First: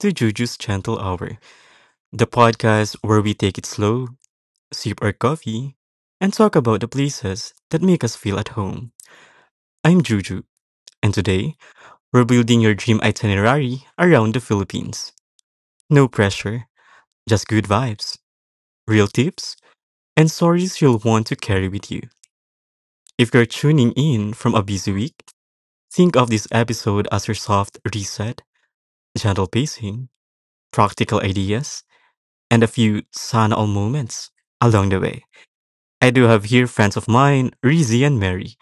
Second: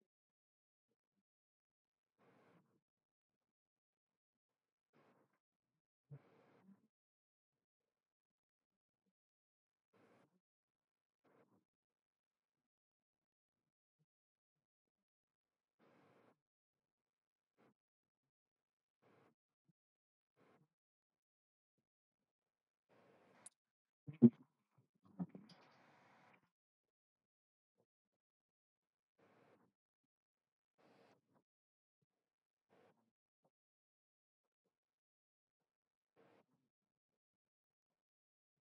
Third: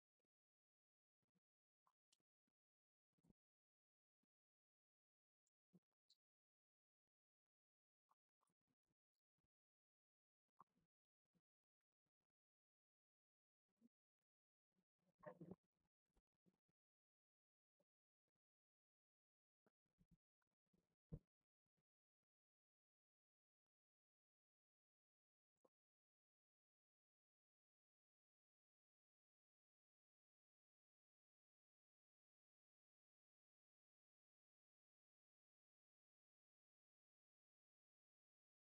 to Juju's Gentle Hour, the podcast where we take it slow, sip our coffee, and talk about the places that make us feel at home. I'm Juju, and today we're building your dream itinerary around the Philippines. No pressure, just good vibes, real tips, and stories you'll want to carry with you. If you're tuning in from a busy week, think of this episode as your soft reset, gentle pacing, practical ideas and a few Sanal moments along the way. I do have here friends of mine, Rizzi and Mary,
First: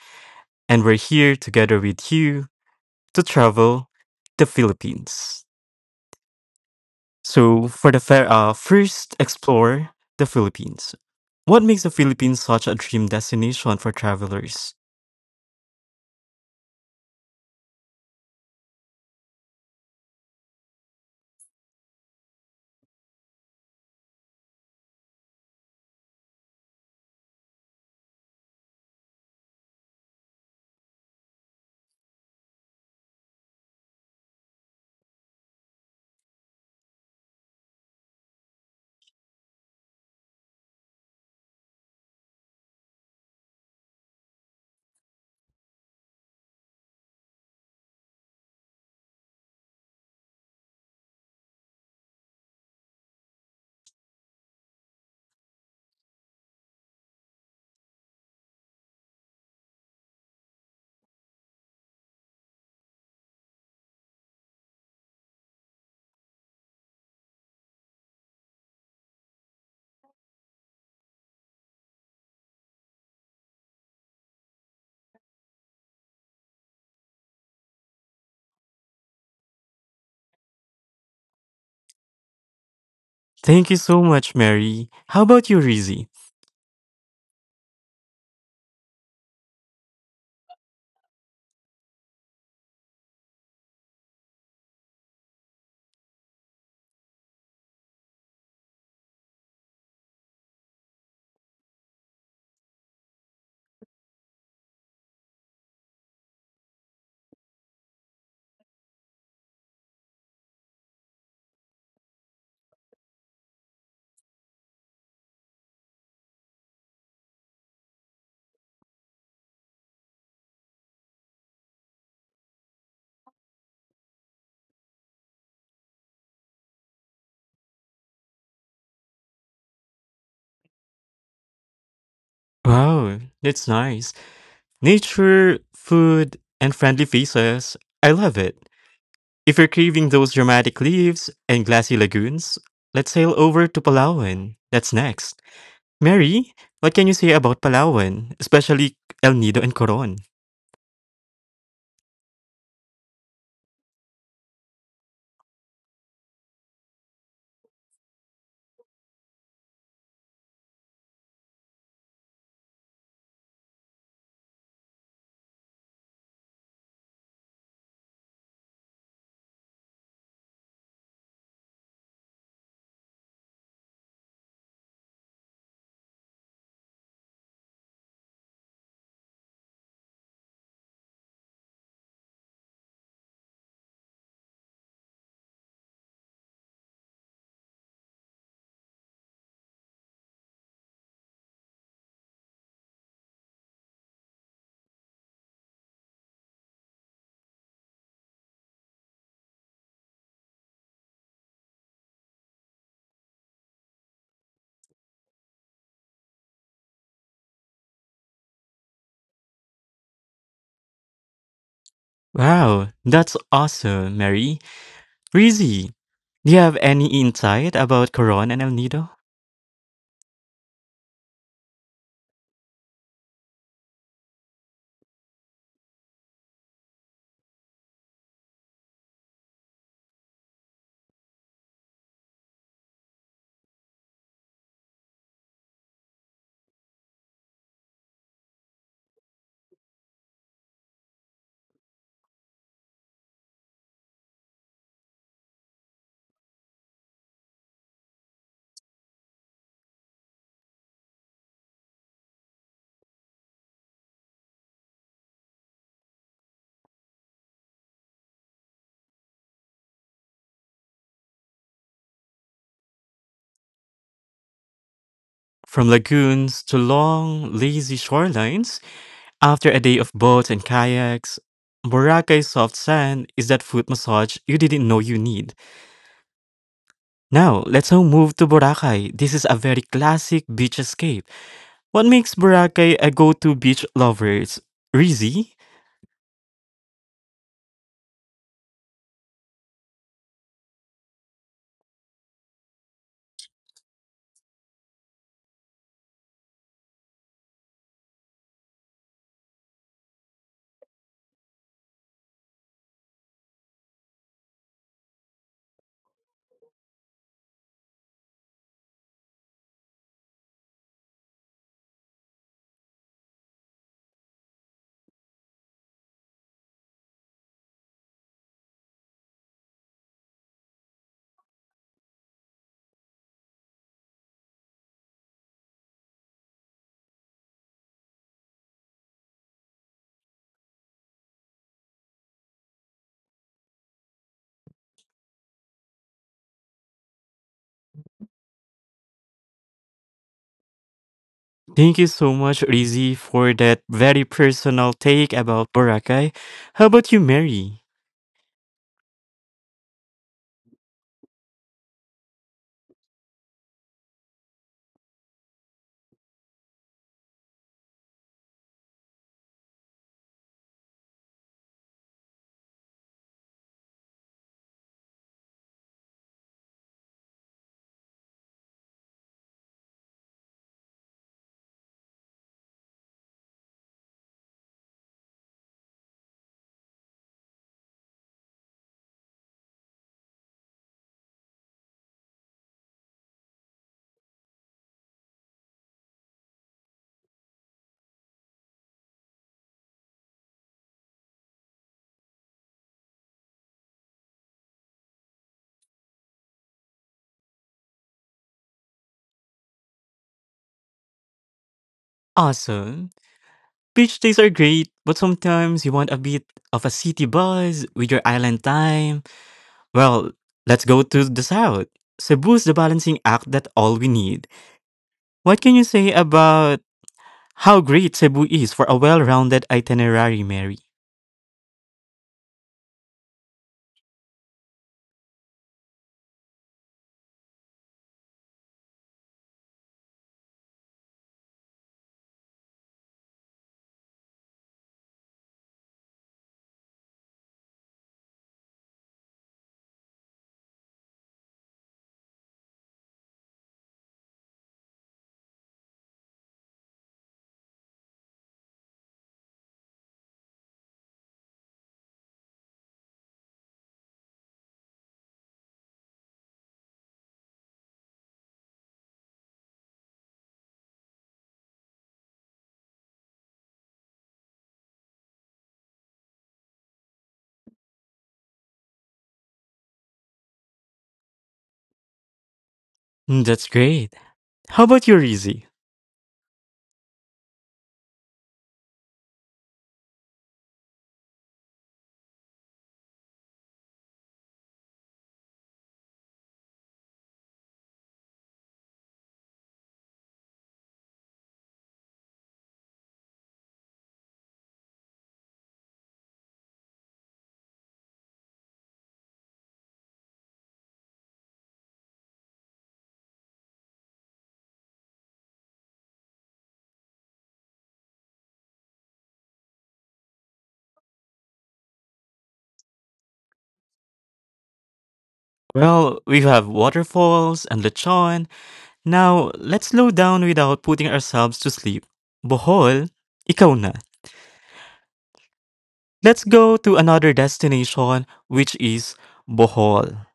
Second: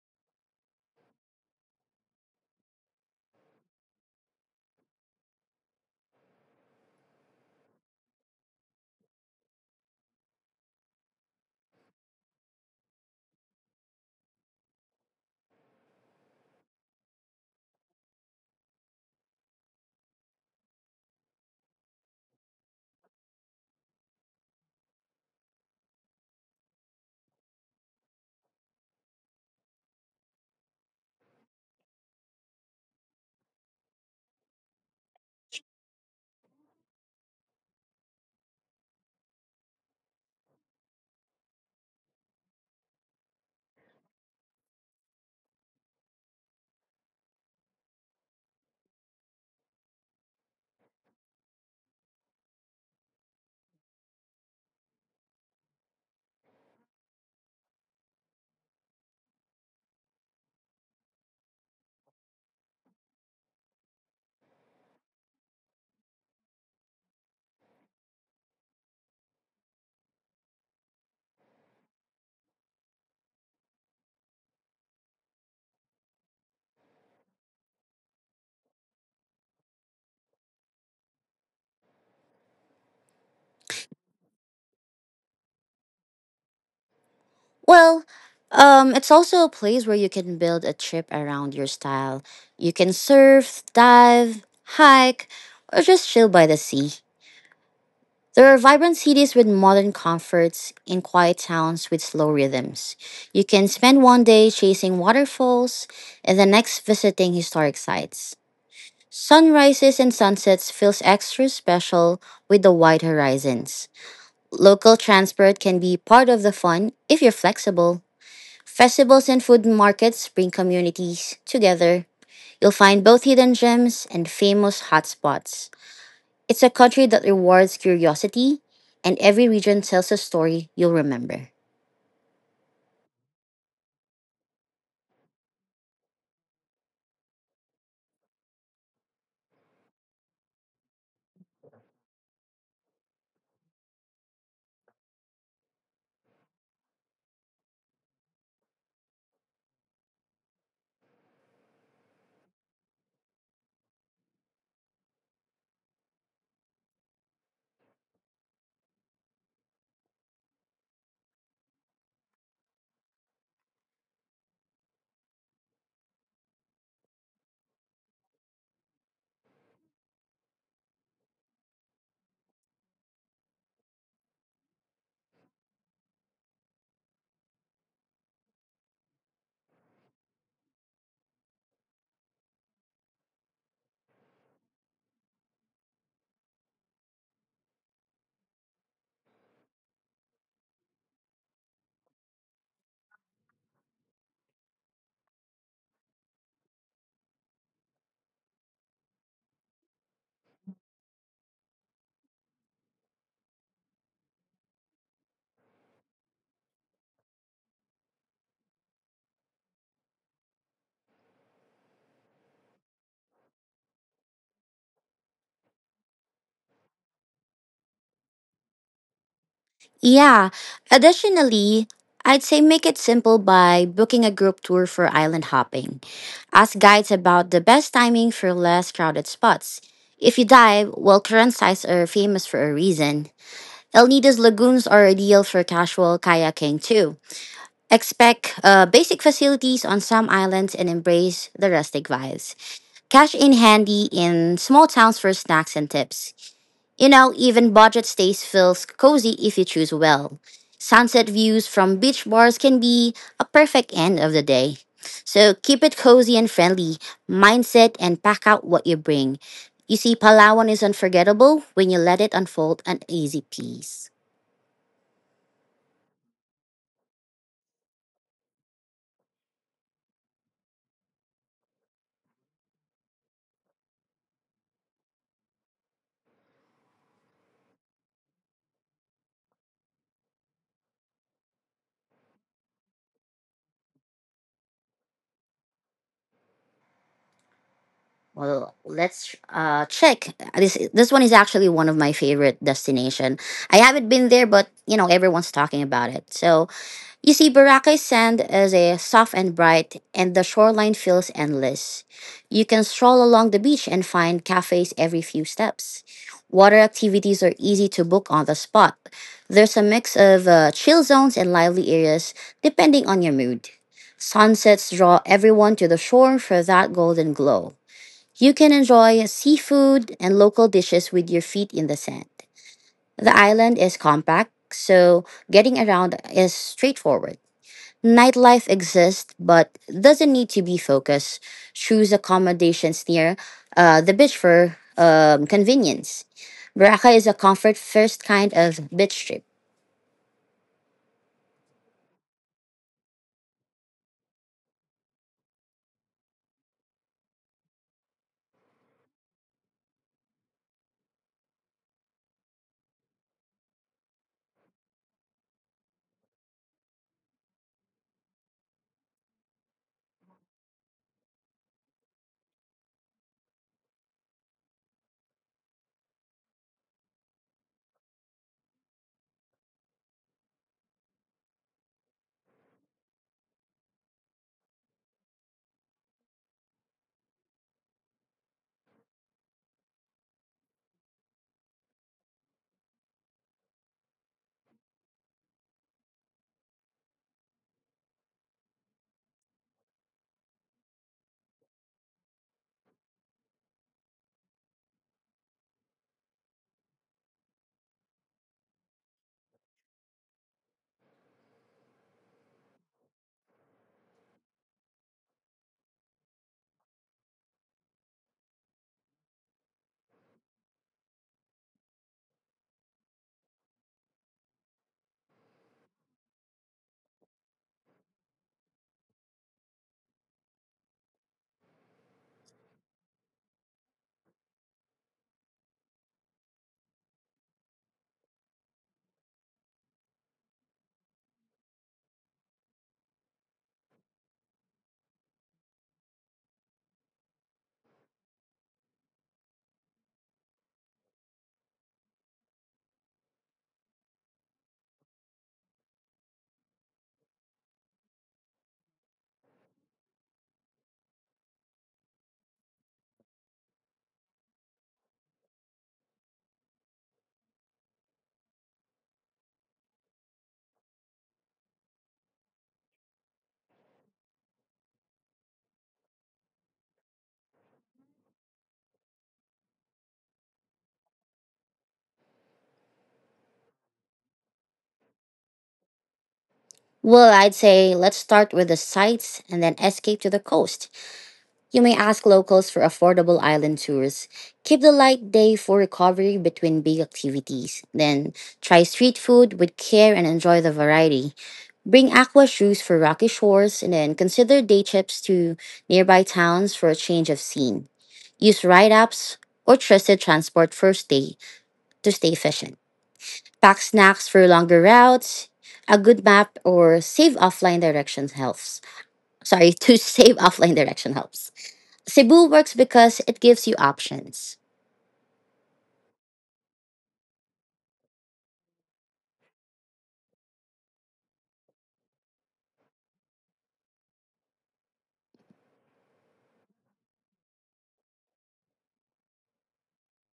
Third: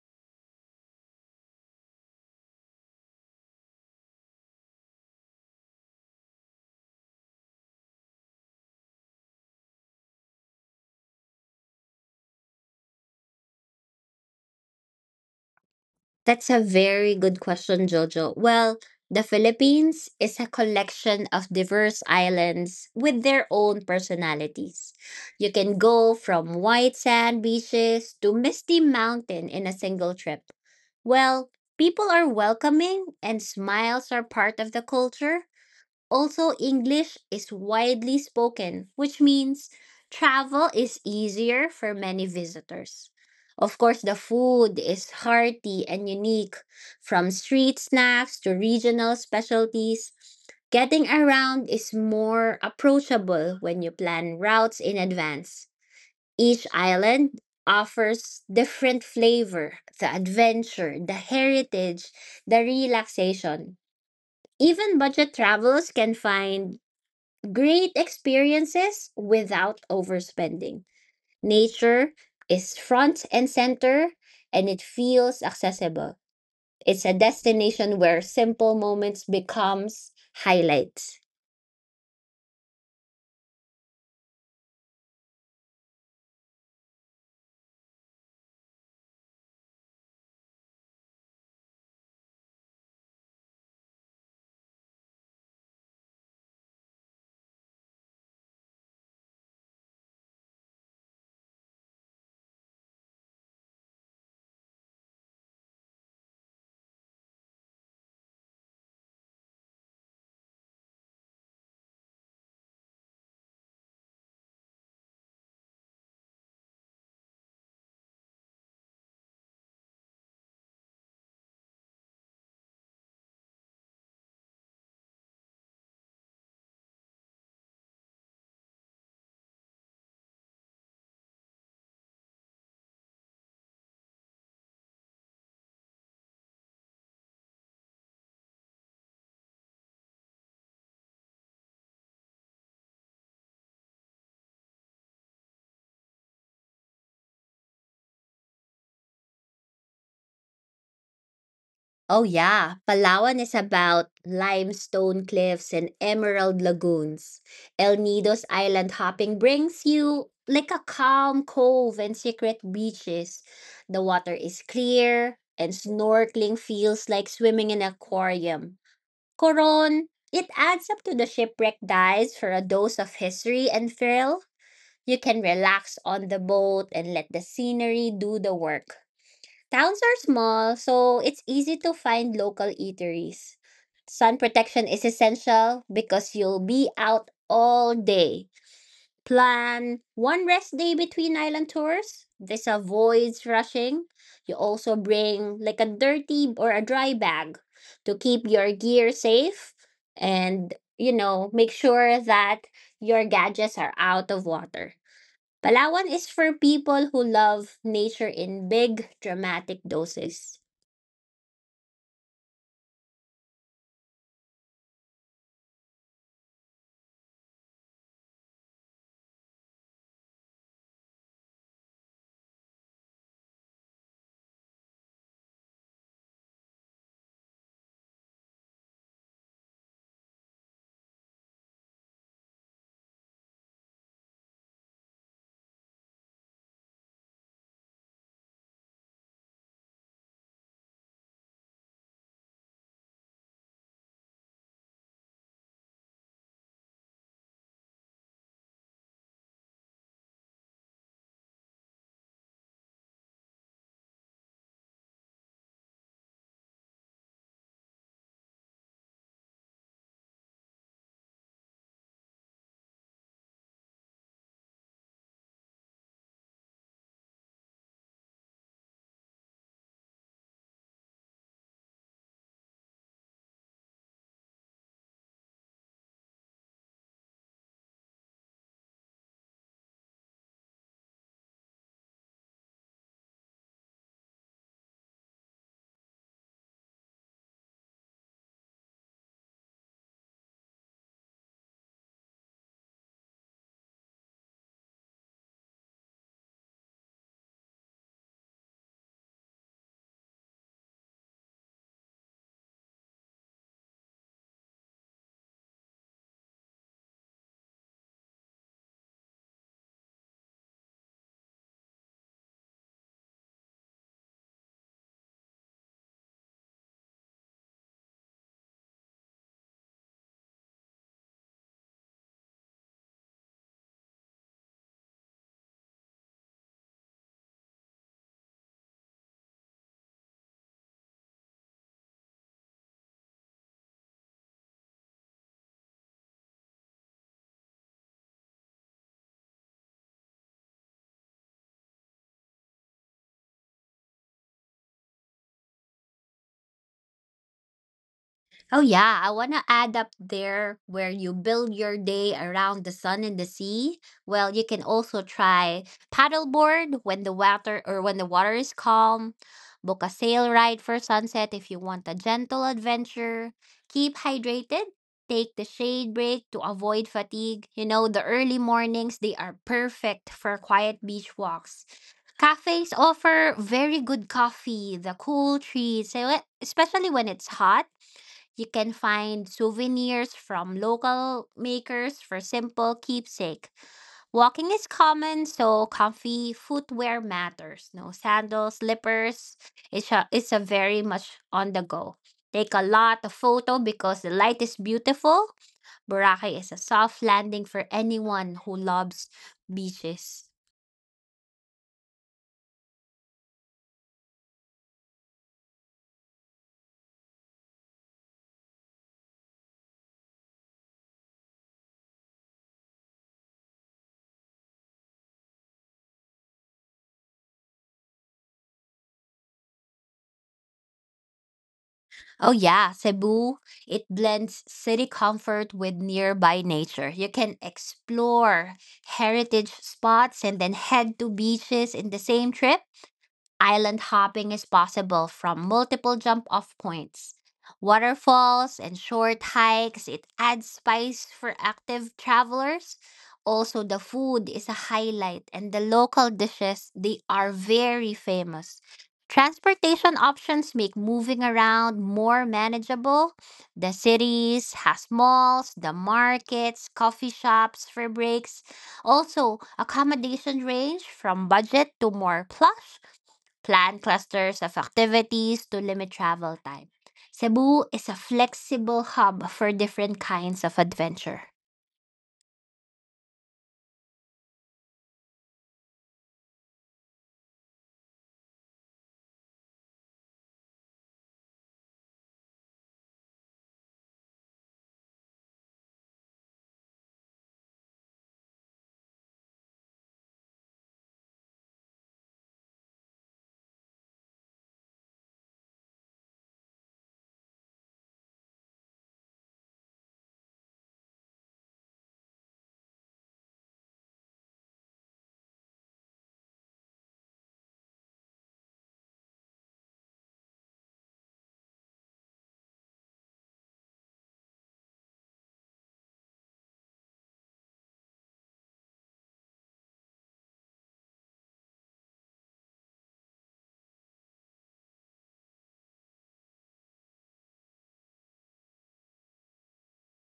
and we're here together with you to travel the Philippines. So, for the first, explore the Philippines. What makes the Philippines such a dream destination for travelers? That's a very good question, Jojo. Well, the Philippines is a collection of diverse islands with their own personalities. You can go from white sand beaches to misty mountain in a single trip. Well, people are welcoming and smiles are part of the culture. Also, English is widely spoken, which means travel is easier for many visitors. Of course, the food is hearty and unique, from street snacks to regional specialties. Getting around is more approachable when you plan routes in advance. Each island offers different flavor, the adventure, the heritage, the relaxation, even budget travelers can find great experiences without overspending. Nature is front and center and it feels accessible. It's a destination where simple moments becomes highlights. Thank you so much, Mary. How about you, Rizzi? Well, it's also a place where you can build a trip around your style. You can surf, dive, hike, or just chill by the sea. There are vibrant cities with modern comforts and quiet towns with slow rhythms. You can spend one day chasing waterfalls and the next visiting historic sites. Sunrises and sunsets feels extra special with the wide horizons. Local transport can be part of the fun if you're flexible. Festivals and food markets bring communities together. You'll find both hidden gems and famous hotspots. It's a country that rewards curiosity, and every region tells a story you'll remember. Wow, that's nice. Nature, food, and friendly faces. I love it. If you're craving those dramatic leaves and glassy lagoons, let's sail over to Palawan. That's next. Mary, what can you say about Palawan, especially El Nido and Coron? Oh yeah, Palawan is about limestone cliffs and emerald lagoons. El Nido's island hopping brings you like a calm cove and secret beaches. The water is clear and snorkeling feels like swimming in an aquarium. Coron, it adds up to the shipwreck dives for a dose of history and thrill. You can relax on the boat and let the scenery do the work. Towns are small, so it's easy to find local eateries. Sun protection is essential because you'll be out all day. Plan one rest day between island tours. This avoids rushing. You also bring like a dirty or a dry bag to keep your gear safe and, make sure that your gadgets are out of water. Palawan is for people who love nature in big, dramatic doses. Wow, that's awesome, Mary. Rizzy, do you have any insight about Coron and El Nido? Yeah, additionally, I'd say make it simple by booking a group tour for island hopping. Ask guides about the best timing for less crowded spots. If you dive, well, current sites are famous for a reason. El Nido's lagoons are ideal for casual kayaking too. Expect basic facilities on some islands and embrace the rustic vibes. Cash in handy in small towns for snacks and tips. You know, even budget stays feels cozy if you choose well. Sunset views from beach bars can be a perfect end of the day. So keep it cozy and friendly, mindset, and pack out what you bring. You see, Palawan is unforgettable when you let it unfold an easy piece. From lagoons to long, lazy shorelines, after a day of boats and kayaks, Boracay's soft sand is that foot massage you didn't know you need. Now, let's now move to Boracay. This is a very classic beach escape. What makes Boracay a go-to beach lover is Rizzy. Well, let's check. This one is actually one of my favorite destination. I haven't been there, but you know everyone's talking about it. So you see, Boracay sand is a soft and bright, and the shoreline feels endless. You can stroll along the beach and find cafes every few steps. Water activities are easy to book on the spot. There's a mix of chill zones and lively areas depending on your mood. Sunsets draw everyone to the shore for that golden glow. You can enjoy seafood and local dishes with your feet in the sand. The island is compact, so getting around is straightforward. Nightlife exists but doesn't need to be focused. Choose accommodations near the beach for convenience. Baraka is a comfort first kind of beach trip. Thank you so much, Rizzy, for that very personal take about Boracay. How about you, Mary? Oh yeah, I want to add up there where you build your day around the sun and the sea. Well, you can also try paddleboard when the water is calm. Book a sail ride for sunset if you want a gentle adventure. Keep hydrated. Take the shade break to avoid fatigue. You know, the early mornings they are perfect for quiet beach walks. Cafes offer very good coffee, the cool treats, so, especially when it's hot you can find souvenirs from local makers for simple keepsake. Walking is common, so comfy footwear matters. No sandals, slippers. It's a very much on the go. Take a lot of photo because the light is beautiful. Boracay is a soft landing for anyone who loves beaches. 아순. Beach days are great, but sometimes you want a bit of a city buzz with your island time. Well, let's go to the south. Cebu's the balancing act that all we need. What can you say about how great Cebu is for a well-rounded itinerary, Mary? Oh yeah, Cebu, it blends city comfort with nearby nature. You can explore heritage spots and then head to beaches in the same trip. Island hopping is possible from multiple jump off points, waterfalls, and short hikes. It adds spice for active travelers. Also, the food is a highlight, and the local dishes, they are very famous. Transportation options make moving around more manageable. The cities has malls, the markets, coffee shops for breaks. Also, accommodation range from budget to more plush. Plan clusters of activities to limit travel time. Cebu is a flexible hub for different kinds of adventure. Mm, that's great. How about your Izzy? Well, I'd say let's start with the sights and then escape to the coast. You may ask locals for affordable island tours. Keep the light day for recovery between big activities. Then try street food with care and enjoy the variety. Bring aqua shoes for rocky shores and then consider day trips to nearby towns for a change of scene. Use ride apps or trusted transport for stay efficient. Pack snacks for longer routes. A good map or save offline directions helps. Sorry, to save offline direction helps. Cebu works because it gives you options. Well, we have waterfalls and lechon. Now, let's slow down without putting ourselves to sleep. Bohol, ikaw na. Let's go to another destination, which is Bohol.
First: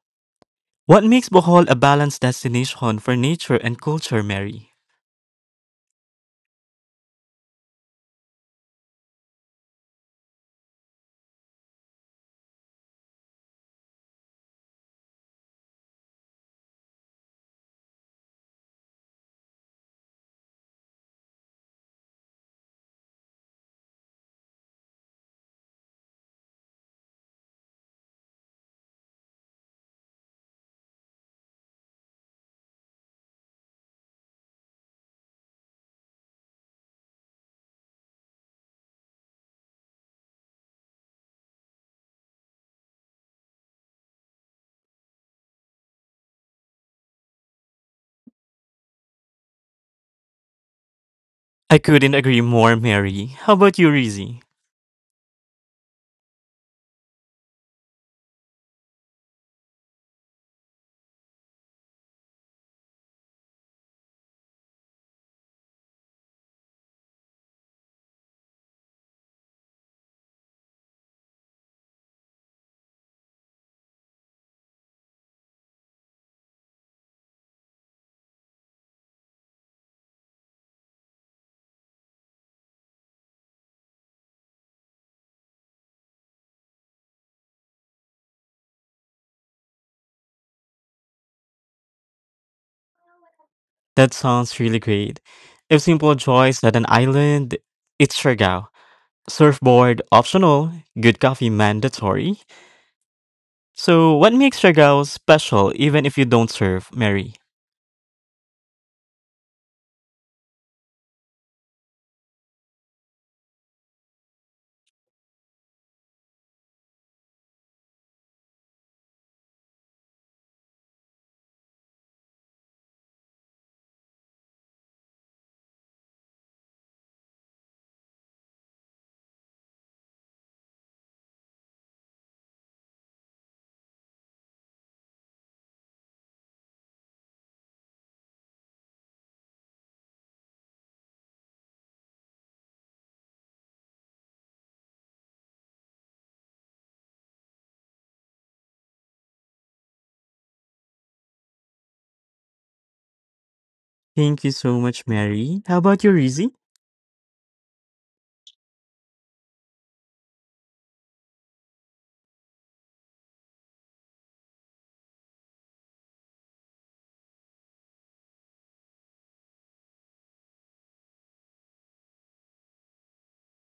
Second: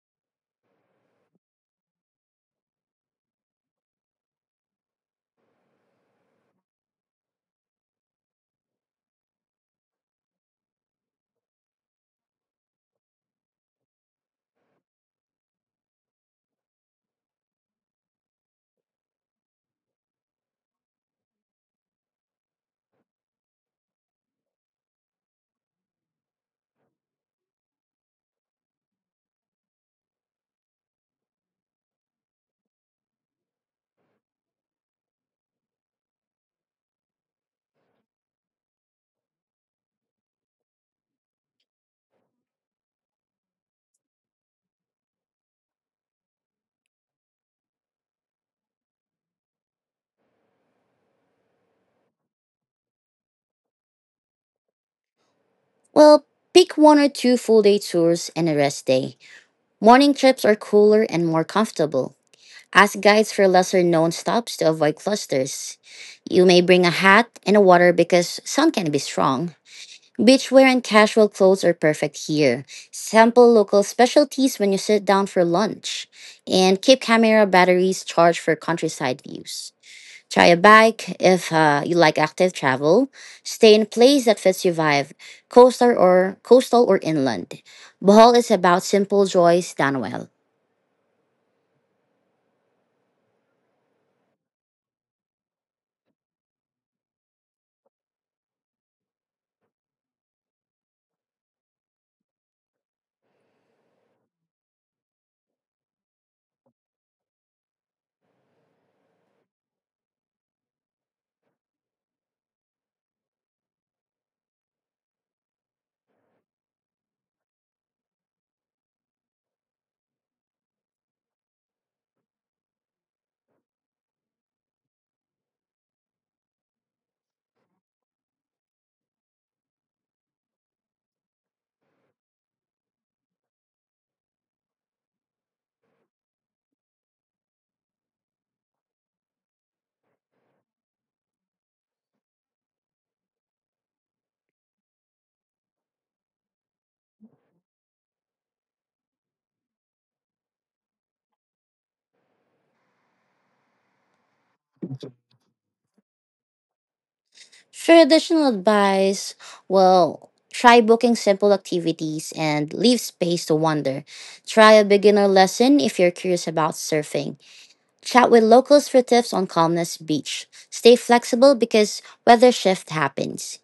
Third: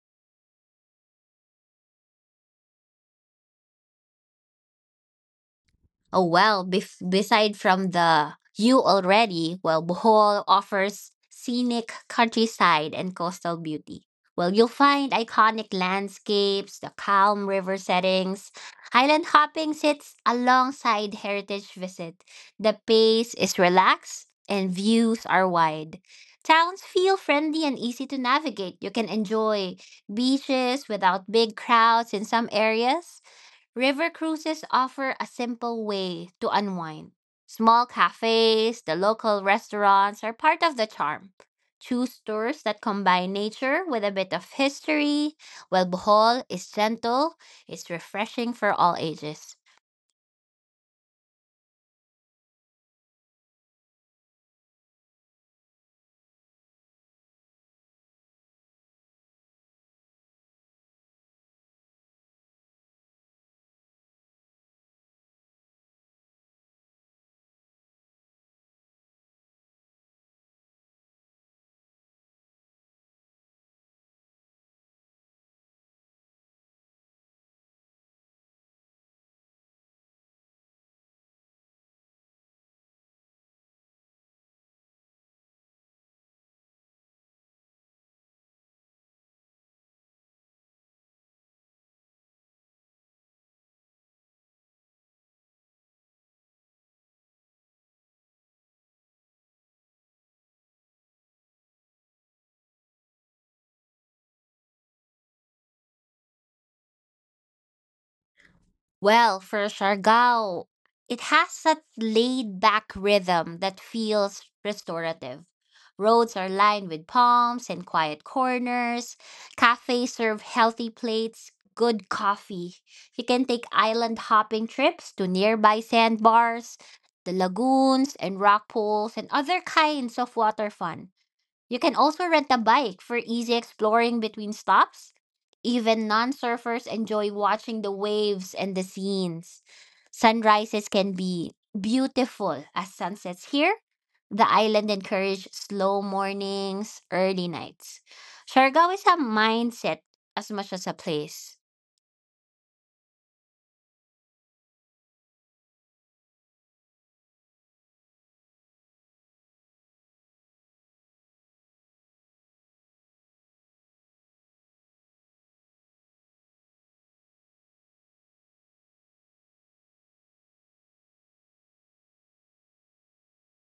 What makes Bohol a balanced destination for nature and culture, Mary? Oh well, beside from the you already, well, Bohol offers scenic countryside and coastal beauty. Well, you'll find iconic landscapes, the calm river settings. Highland hopping sits alongside heritage visit. The pace is relaxed and views are wide. Towns feel friendly and easy to navigate. You can enjoy beaches without big crowds in some areas. River cruises offer a simple way to unwind. Small cafes, the local restaurants are part of the charm. Choose tours that combine nature with a bit of history, while Bohol is gentle, it's refreshing for all ages. I couldn't agree more, Mary. How about you, Rizzy? Well, pick one or two full day tours and a rest day. Morning trips are cooler and more comfortable. Ask guides for lesser known stops to avoid clusters. You may bring a hat and a water because sun can be strong. Beachwear and casual clothes are perfect here. Sample local specialties when you sit down for lunch. And keep camera batteries charged for countryside views. Try a bike if you like active travel. Stay in a place that fits your vibe, coastal or inland. Bohol is about simple joys done well. That sounds really great. If simple choice at an island, it's Siargao. Surfboard optional, good coffee mandatory. So, what makes Siargao special even if you don't surf, Mary? Well, for Siargao, it has that laid back rhythm that feels restorative. Roads are lined with palms and quiet corners. Cafes serve healthy plates, good coffee. You can take island hopping trips to nearby sandbars, the lagoons and rock pools, and other kinds of water fun. You can also rent a bike for easy exploring between stops. Even non surfers enjoy watching the waves and the scenes. Sunrises can be beautiful as sunsets here. The island encourages slow mornings, early nights. Siargao is a mindset as much as a place. Thank you so much, Mary. How about you, Rizzy? For additional advice, well, try booking simple activities and leave space to wonder. Try a beginner lesson if you're curious about surfing. Chat with locals for tips on calmness beach. Stay flexible because weather shift happens.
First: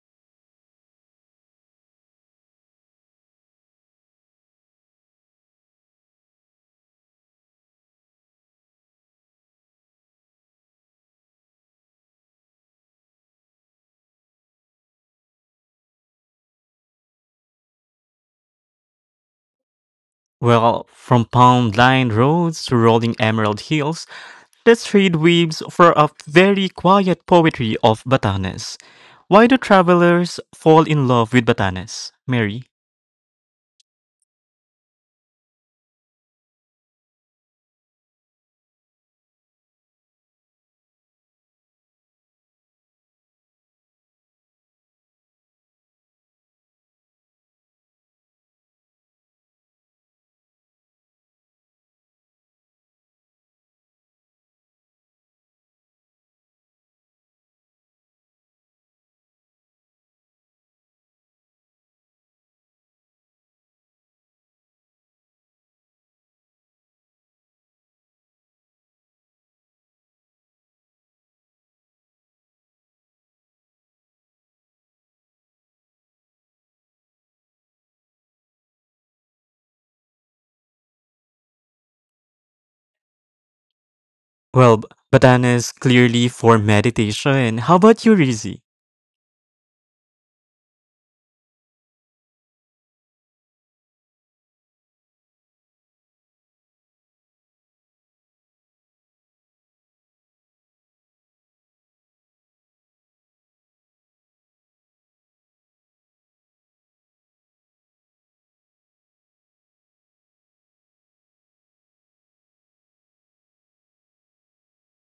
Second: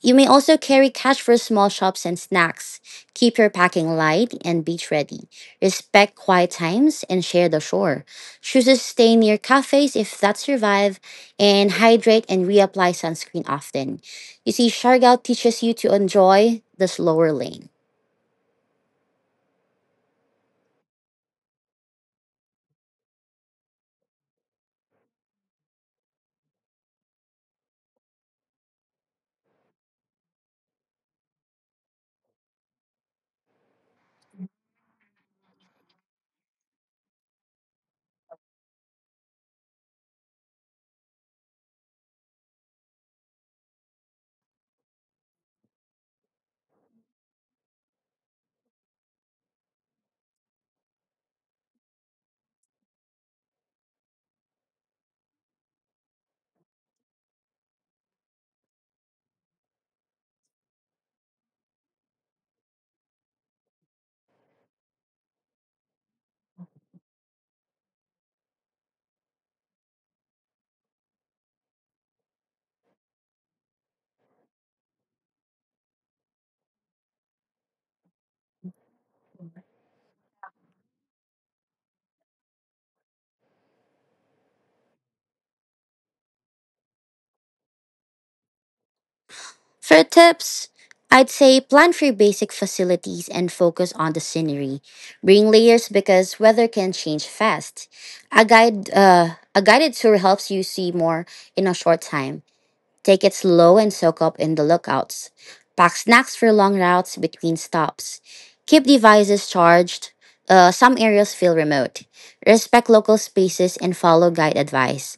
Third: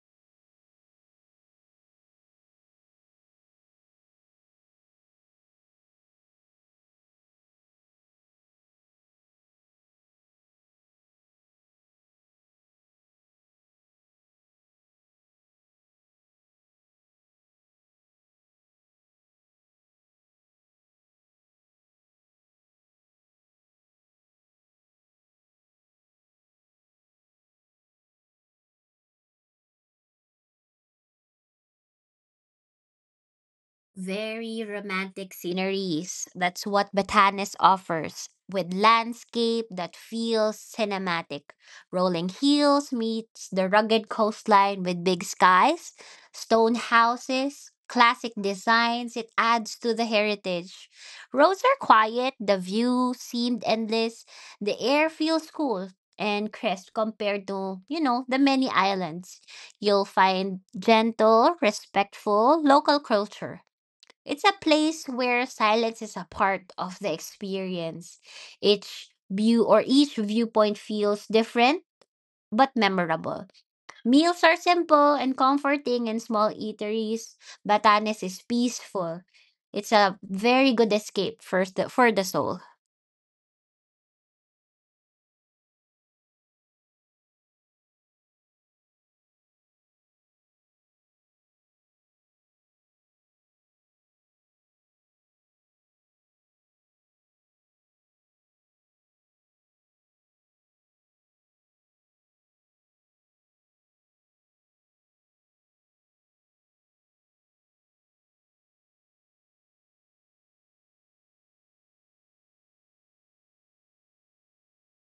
You may also carry cash for small shops and snacks. Keep your packing light and beach ready. Respect quiet times and share the shore. Choose to stay near cafes if that survive, and hydrate and reapply sunscreen often. You see, Shargout teaches you to enjoy the slower lane. Well, from palm lined roads to rolling emerald hills, the street weaves for a very quiet poetry of Batanes. Why do travelers fall in love with Batanes, Mary? Very romantic sceneries. That's what Batanes offers, with landscape that feels cinematic. Rolling hills meets the rugged coastline with big skies, stone houses, classic designs. It adds to the heritage. Roads are quiet, the view seemed endless, the air feels cool and crisp compared to, you know, the many islands. You'll find gentle, respectful local culture, it's a place where silence is a part of the experience. Each viewpoint feels different but memorable. Meals are simple and comforting in small eateries. Batanes is peaceful. It's a very good escape for the soul. Well, Batanes clearly for meditation. How about you, Rizzy? For tips, I'd say plan for your basic facilities and focus on the scenery. Bring layers because weather can change fast. A guided tour helps you see more in a short time. Take it slow and soak up in the lookouts. Pack snacks for long routes between stops. Keep devices charged. Some areas feel remote. Respect local spaces and follow guide advice.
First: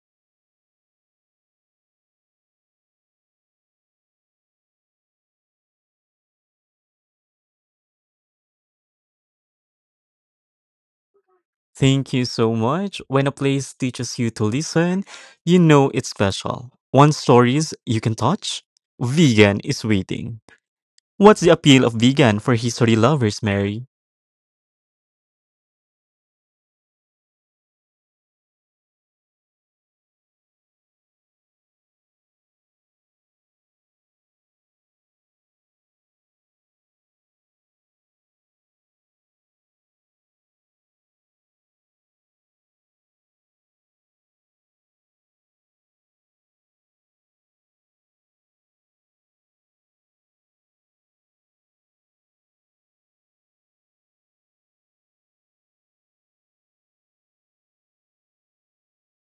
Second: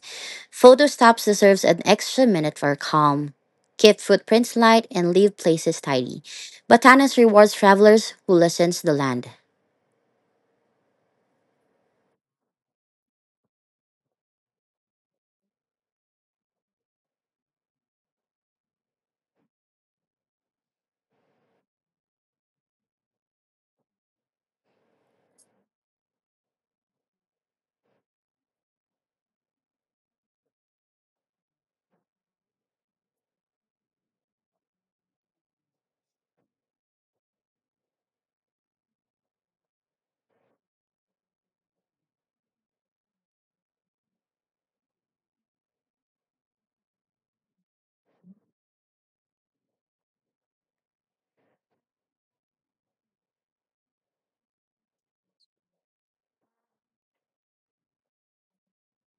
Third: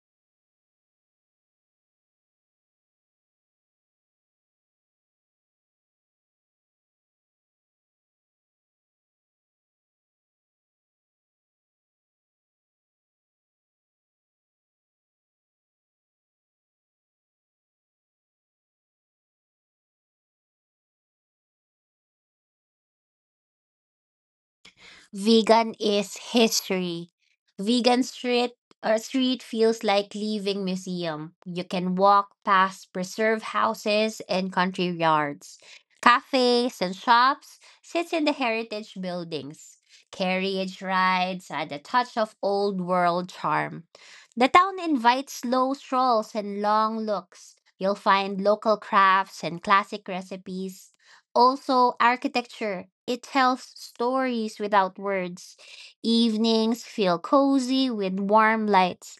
Photo stops deserves an extra minute for calm. Keep footprints light and leave places tidy. Batanes rewards travelers who listens to the land. Thank you so much. When a place teaches you to listen, you know it's special. One stories you can touch. Vegan is waiting. What's the appeal of vegan for history lovers, Mary? Vegan is history. Vegan street or street feels like leaving museum. You can walk past preserve houses and country yards. Cafes and shops sit in the heritage buildings. Carriage rides add a touch of old world charm. The town invites slow strolls and long looks. You'll find local crafts and classic recipes. Also, architecture. It tells stories without words. Evenings feel cozy with warm lights.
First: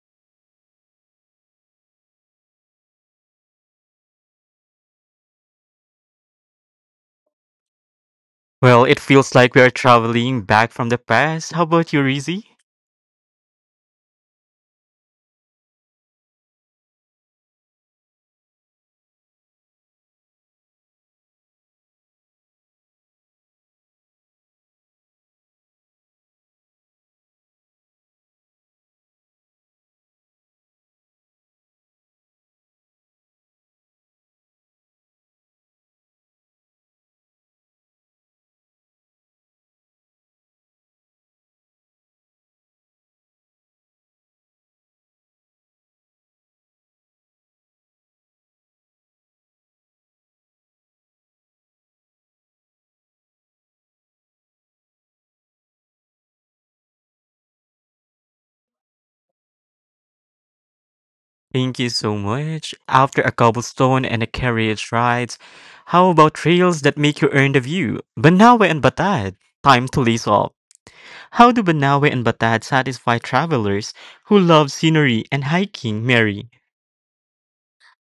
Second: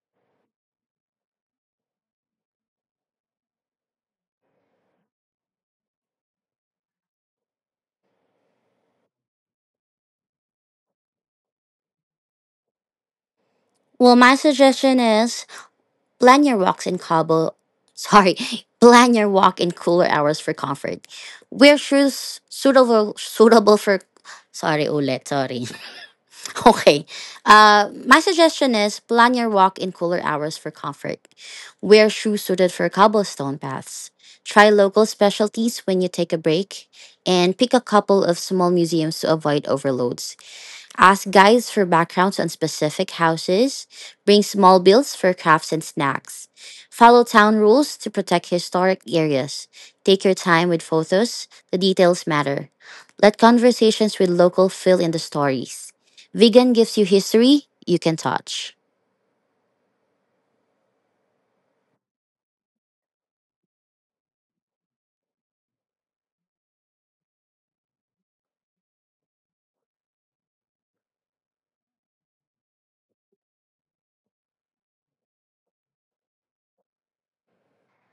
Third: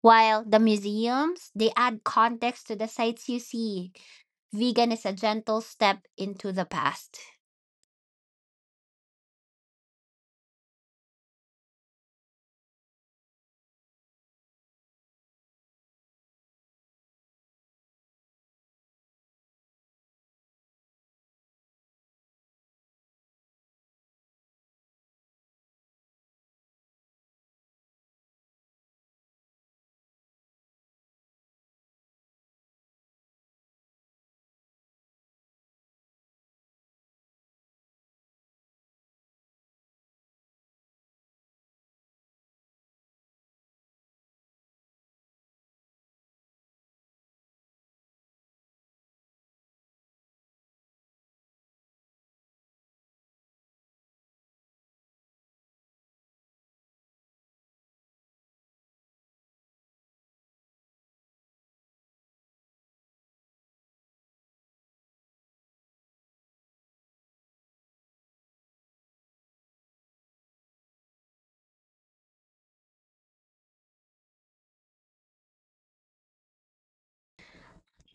While the museums, they add context to the sights you see. Vegan is a gentle step into the past. Well, it feels like we are traveling back from the past. How about you, Rizzy? Well, my suggestion is plan your walks in Cabo. Sorry, plan your walk in cooler hours for comfort. Wear shoes suitable suitable for. Sorry, ulit. Sorry. Okay. My suggestion is plan your walk in cooler hours for comfort. Wear shoes suited for cobblestone paths. Try local specialties when you take a break, and pick a couple of small museums to avoid overloads. Ask guides for backgrounds on specific houses. Bring small bills for crafts and snacks. Follow town rules to protect historic areas. Take your time with photos. The details matter. Let conversations with local fill in the stories. Vegan gives you history you can touch. Thank you so much. After a cobblestone and a carriage rides, how about trails that make you earn the view? Banawe and Batad. Time to lace up. How do Banawe and Batad satisfy travelers who love scenery and hiking, Mary?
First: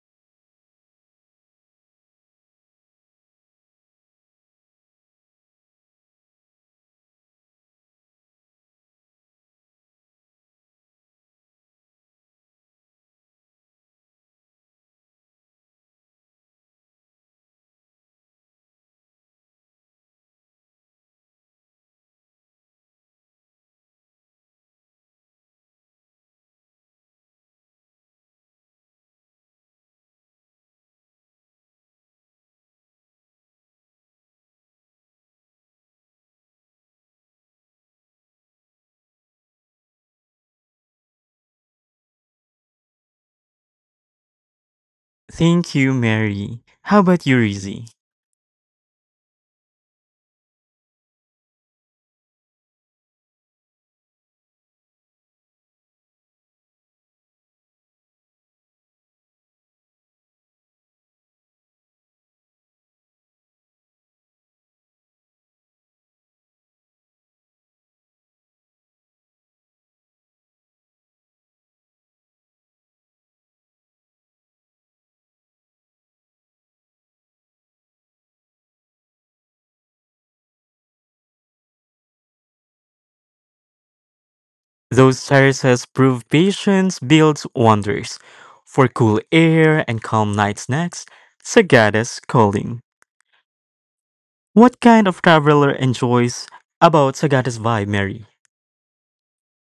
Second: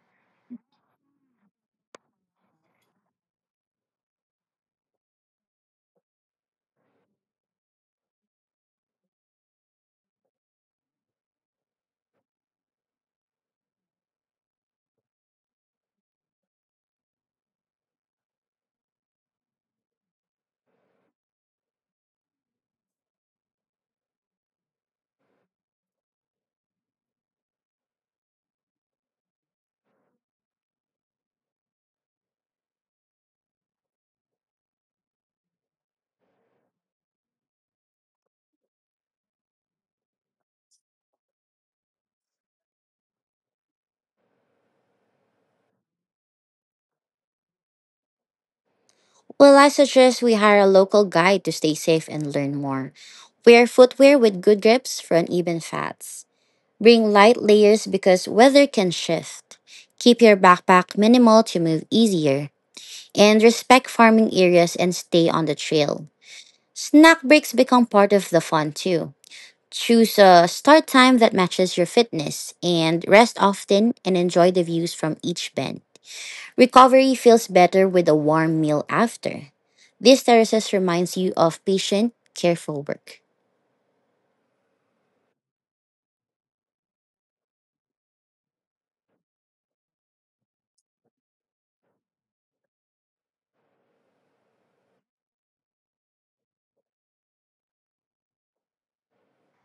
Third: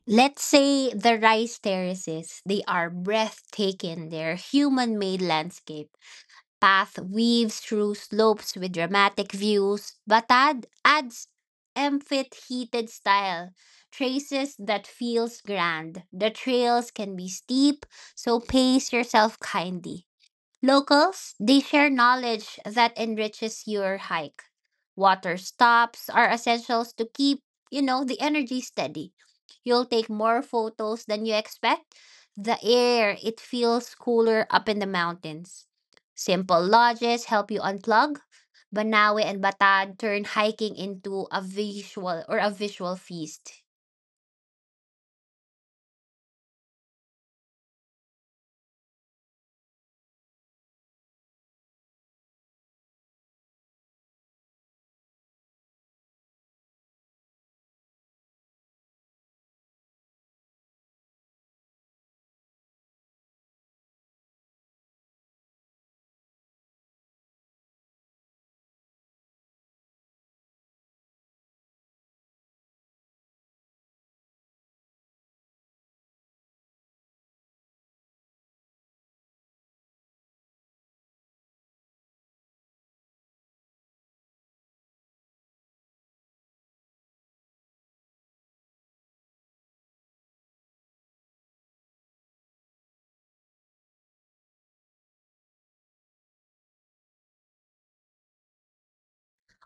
Let's say the rice terraces. They are breathtaking. They're human made landscape. Path weaves through slopes with dramatic views. Batad adds emphatic style, traces that feels grand. The trails can be steep, so pace yourself kindly. Locals, they share knowledge that enriches your hike. Water stops are essentials to keep, the energy steady. You'll take more photos than you expect. The air, it feels cooler up in the mountains. Simple lodges help you unplug. Banawe and Batad turn hiking into a visual feast. Thank you, Mary. How about you, Rizzy? Well, I suggest we hire a local guide to stay safe and learn more. Wear footwear with good grips for uneven fats. Bring light layers because weather can shift. Keep your backpack minimal to move easier. And respect farming areas and stay on the trail. Snack breaks become part of the fun too. Choose a start time that matches your fitness and rest often and enjoy the views from each bend. Recovery feels better with a warm meal after. These terraces reminds you of patient, careful work. Those terraces prove patience builds wonders. For cool air and calm night snacks, Sagada's calling. What kind of traveler enjoys about Sagada's vibe, Mary?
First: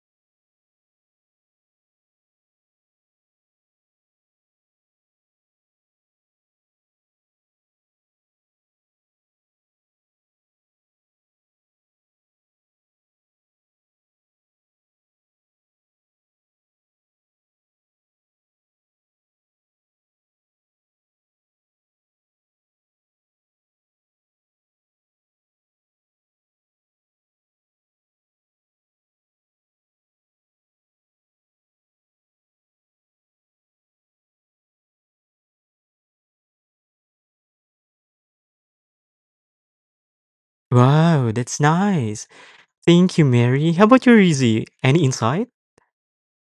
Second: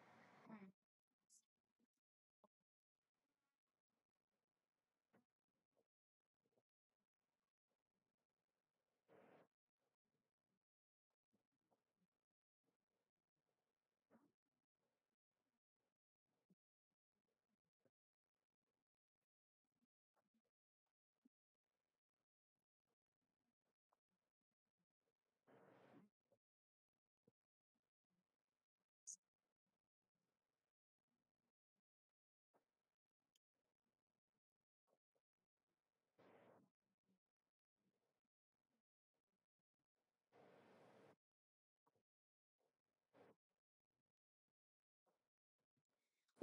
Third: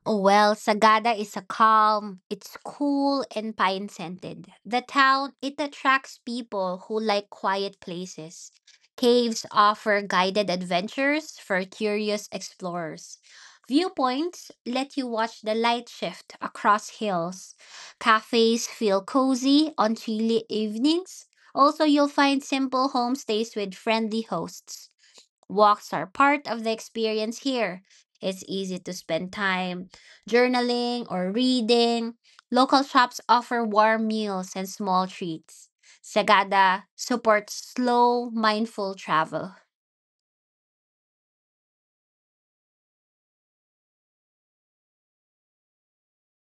Oh, Well, Sagada is a calm, it's cool and pine scented. The town, it attracts people who like quiet places. Caves offer guided adventures for curious explorers. Viewpoints let you watch the light shift across hills. Cafes feel cozy on chilly evenings. Also, you'll find simple homestays with friendly hosts. Walks are part of the experience here. It's easy to spend time journaling or reading. Local shops offer warm meals and small treats. Sagada supports slow, mindful travel. Wow, that's nice. Thank you, Mary. How about you, Rizzy? Any insight?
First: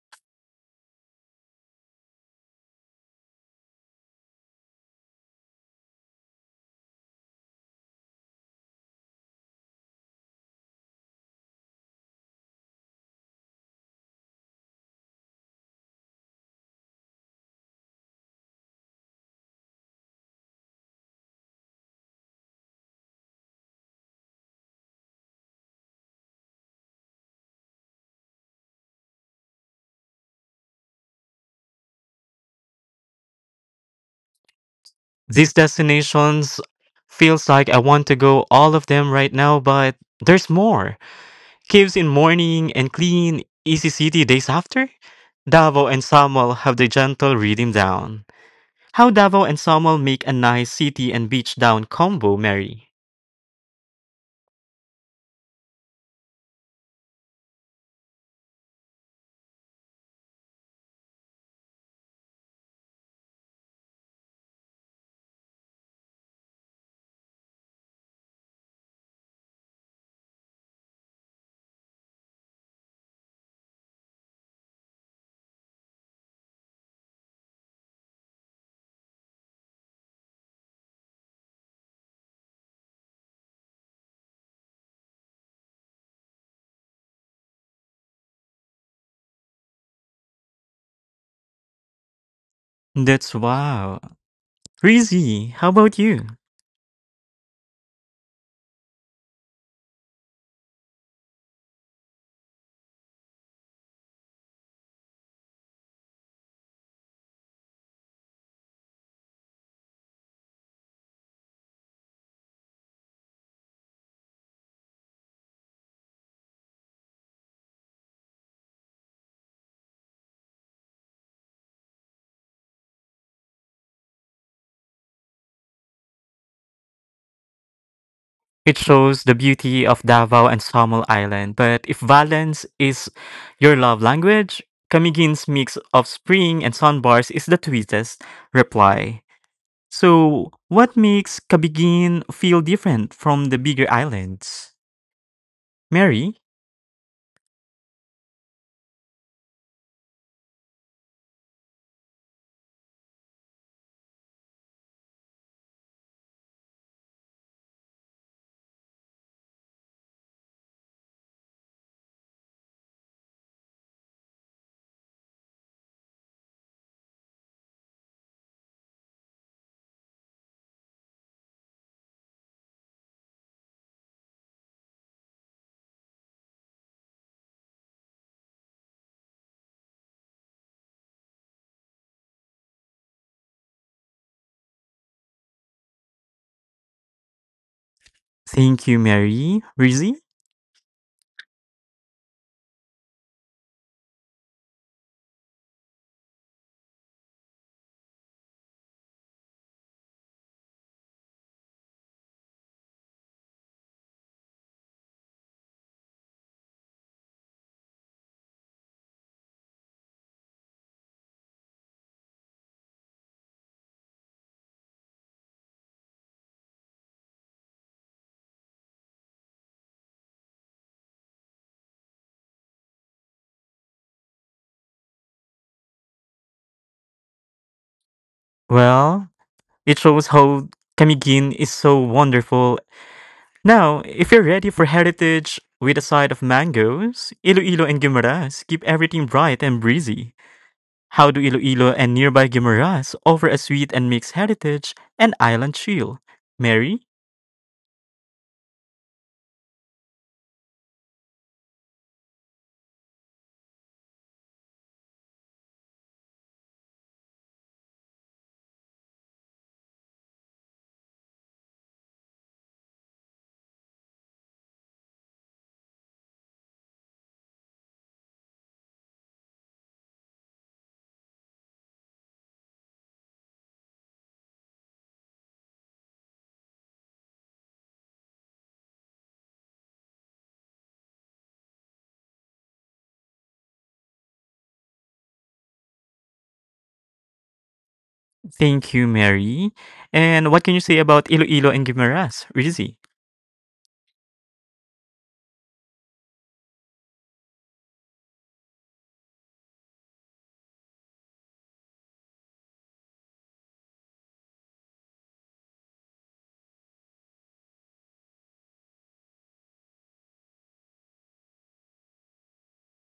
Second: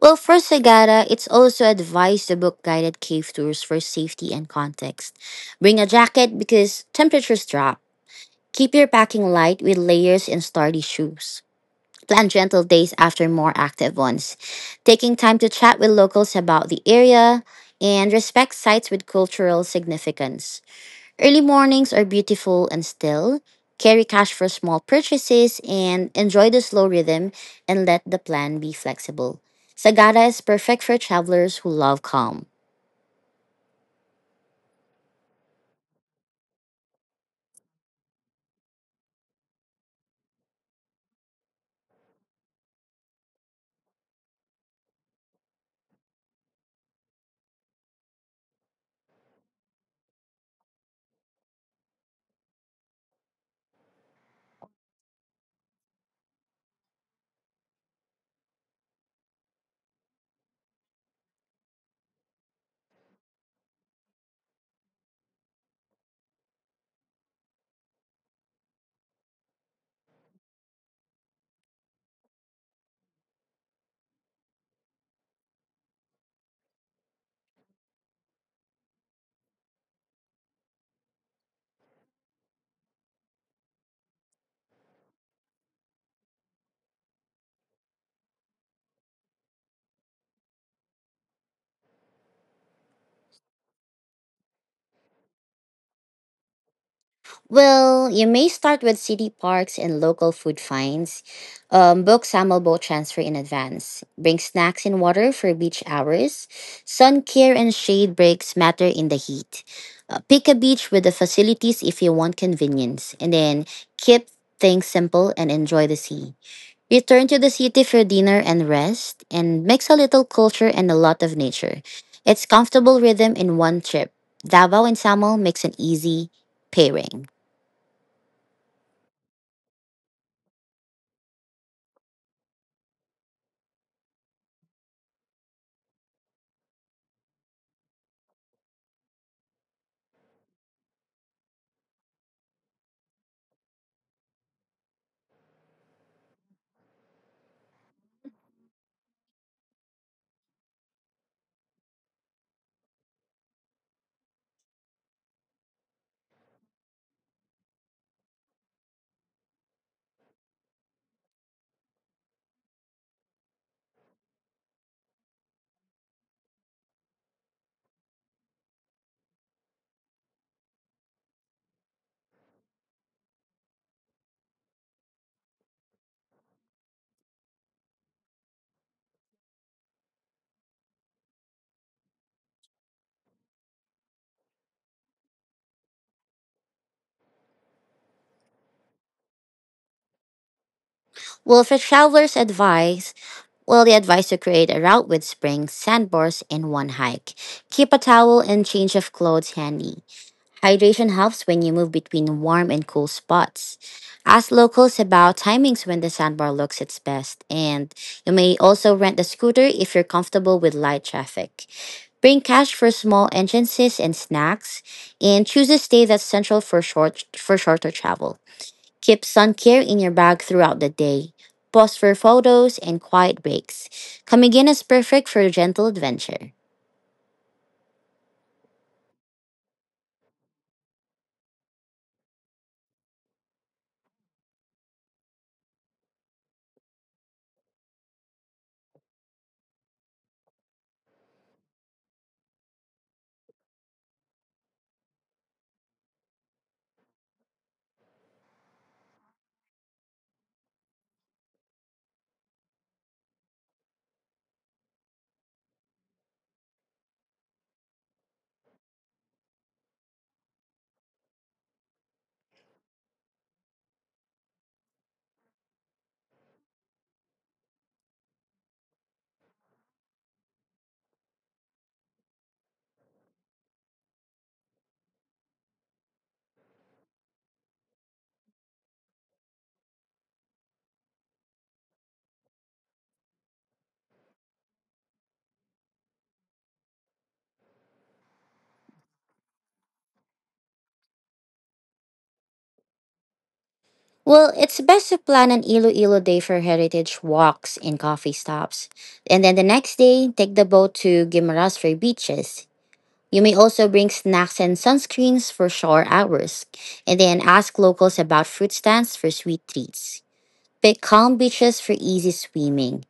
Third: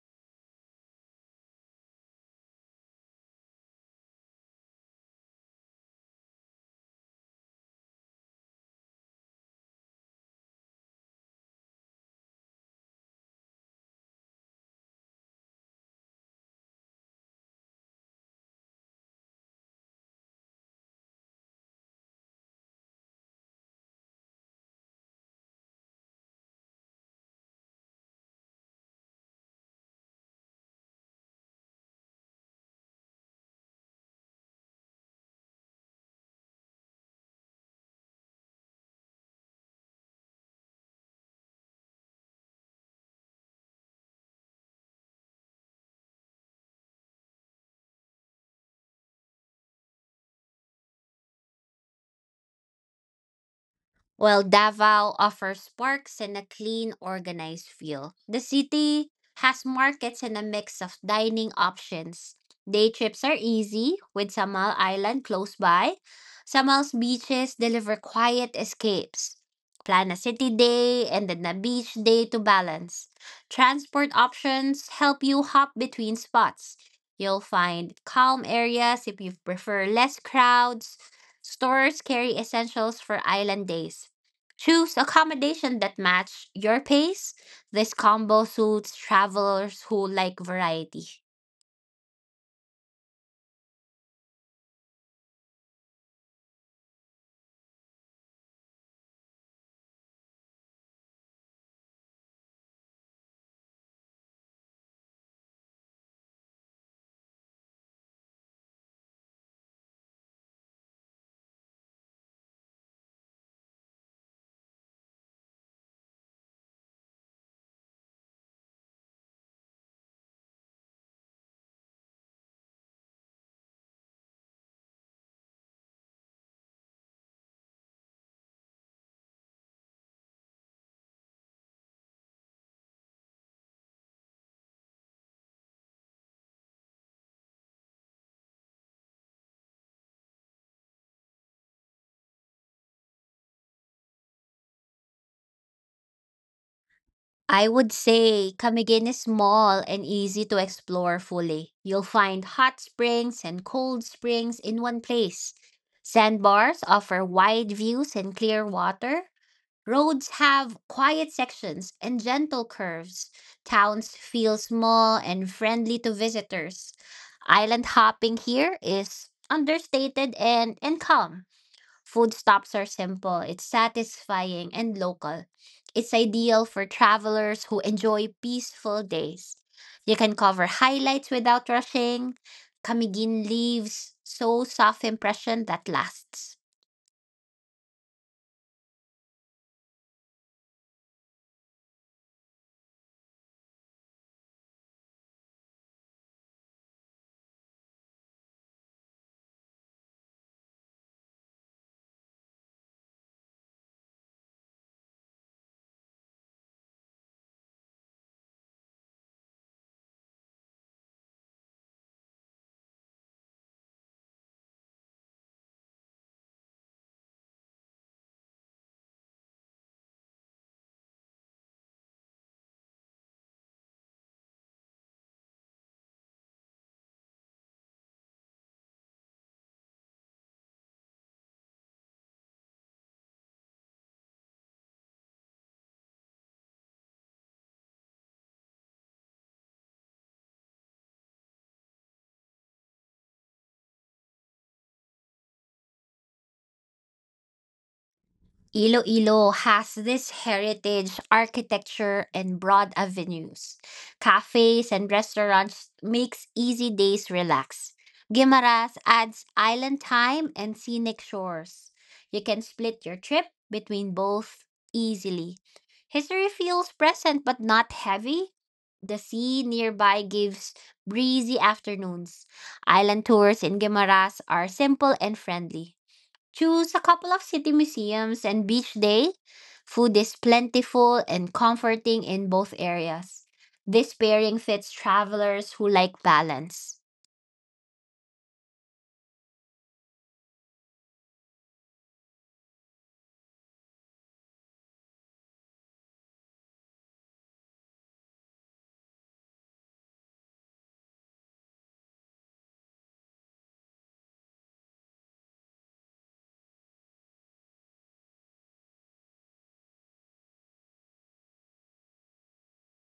Well, for Sagara, it's also advised to book guided cave tours for safety and context. Bring a jacket because temperatures drop. Keep your packing light with layers and sturdy shoes. Plan gentle days after more active ones, taking time to chat with locals about the area and respect sites with cultural significance. Early mornings are beautiful and still. Carry cash for small purchases and enjoy the slow rhythm and let the plan be flexible. Sagada is perfect for travelers who love calm. These destinations feels like I want to go all of them right now, but there's more. Caves in morning and clean, easy city days after. Davao and Samuel have the gentle rhythm down. How Davao and Samuel make a nice city and beach down combo, Mary. Well, Davao offers parks and a clean, organized feel. The city has markets and a mix of dining options. Day trips are easy with Samal Island close by. Samal's beaches deliver quiet escapes. Plan a city day and then a beach day to balance. Transport options help you hop between spots. You'll find calm areas if you prefer less crowds. Stores carry essentials for island days. Choose accommodation that match your pace. This combo suits travelers who like variety. That's wow. Rizzy, how about you? Well, you may start with city parks and local food finds. Book Samal boat transfer in advance. Bring snacks and water for beach hours. Sun care and shade breaks matter in the heat. Pick a beach with the facilities if you want convenience, and then keep things simple and enjoy the sea. Return to the city for dinner and rest, and mix a little culture and a lot of nature. It's comfortable rhythm in one trip. Davao and Samal makes an easy pairing. It shows the beauty of Davao and Samul Island. But if balance is your love language, Kamigin's mix of spring and sandbars is the sweetest reply. So, what makes Kabigin feel different from the bigger islands? Mary? I would say Camiguin is small and easy to explore fully. You'll find hot springs and cold springs in one place. Sandbars offer wide views and clear water. Roads have quiet sections and gentle curves. Towns feel small and friendly to visitors. Island hopping here is understated and calm. Food stops are simple, it's satisfying and local. It's ideal for travelers who enjoy peaceful days. You can cover highlights without rushing. Kamigin leaves so soft impression that lasts. Thank you, Mary. Rizzy? Well, for travelers' advice, well, the advice to create a route with springs, sandbars, and one hike. Keep a towel and change of clothes handy. Hydration helps when you move between warm and cool spots. Ask locals about timings when the sandbar looks its best, and you may also rent a scooter if you're comfortable with light traffic. Bring cash for small entrances and snacks, and choose a stay that's central for shorter travel. Keep sun care in your bag throughout the day. Pause for photos and quiet breaks. Camiguin is perfect for gentle adventure. Well, it shows how Kamigin is so wonderful. Now, if you're ready for heritage with a side of mangoes, Iloilo and Guimaras keep everything bright and breezy. How do Iloilo and nearby Guimaras offer a sweet and mixed heritage and island chill? Mary? Iloilo has this heritage architecture and broad avenues. Cafes and restaurants makes easy days relax. Guimaras adds island time and scenic shores. You can split your trip between both easily. History feels present but not heavy. The sea nearby gives breezy afternoons. Island tours in Guimaras are simple and friendly. Choose a couple of city museums and beach day. Food is plentiful and comforting in both areas. This pairing fits travelers who like balance. Thank you, Mary. And what can you say about Iloilo and Guimaras, Rizzy? Well, it's best to plan an Iloilo day for heritage walks and coffee stops. And then the next day, take the boat to Guimaras for beaches. You may also bring snacks and sunscreens for shore hours. And then ask locals about fruit stands for sweet treats. Pick calm beaches for easy swimming.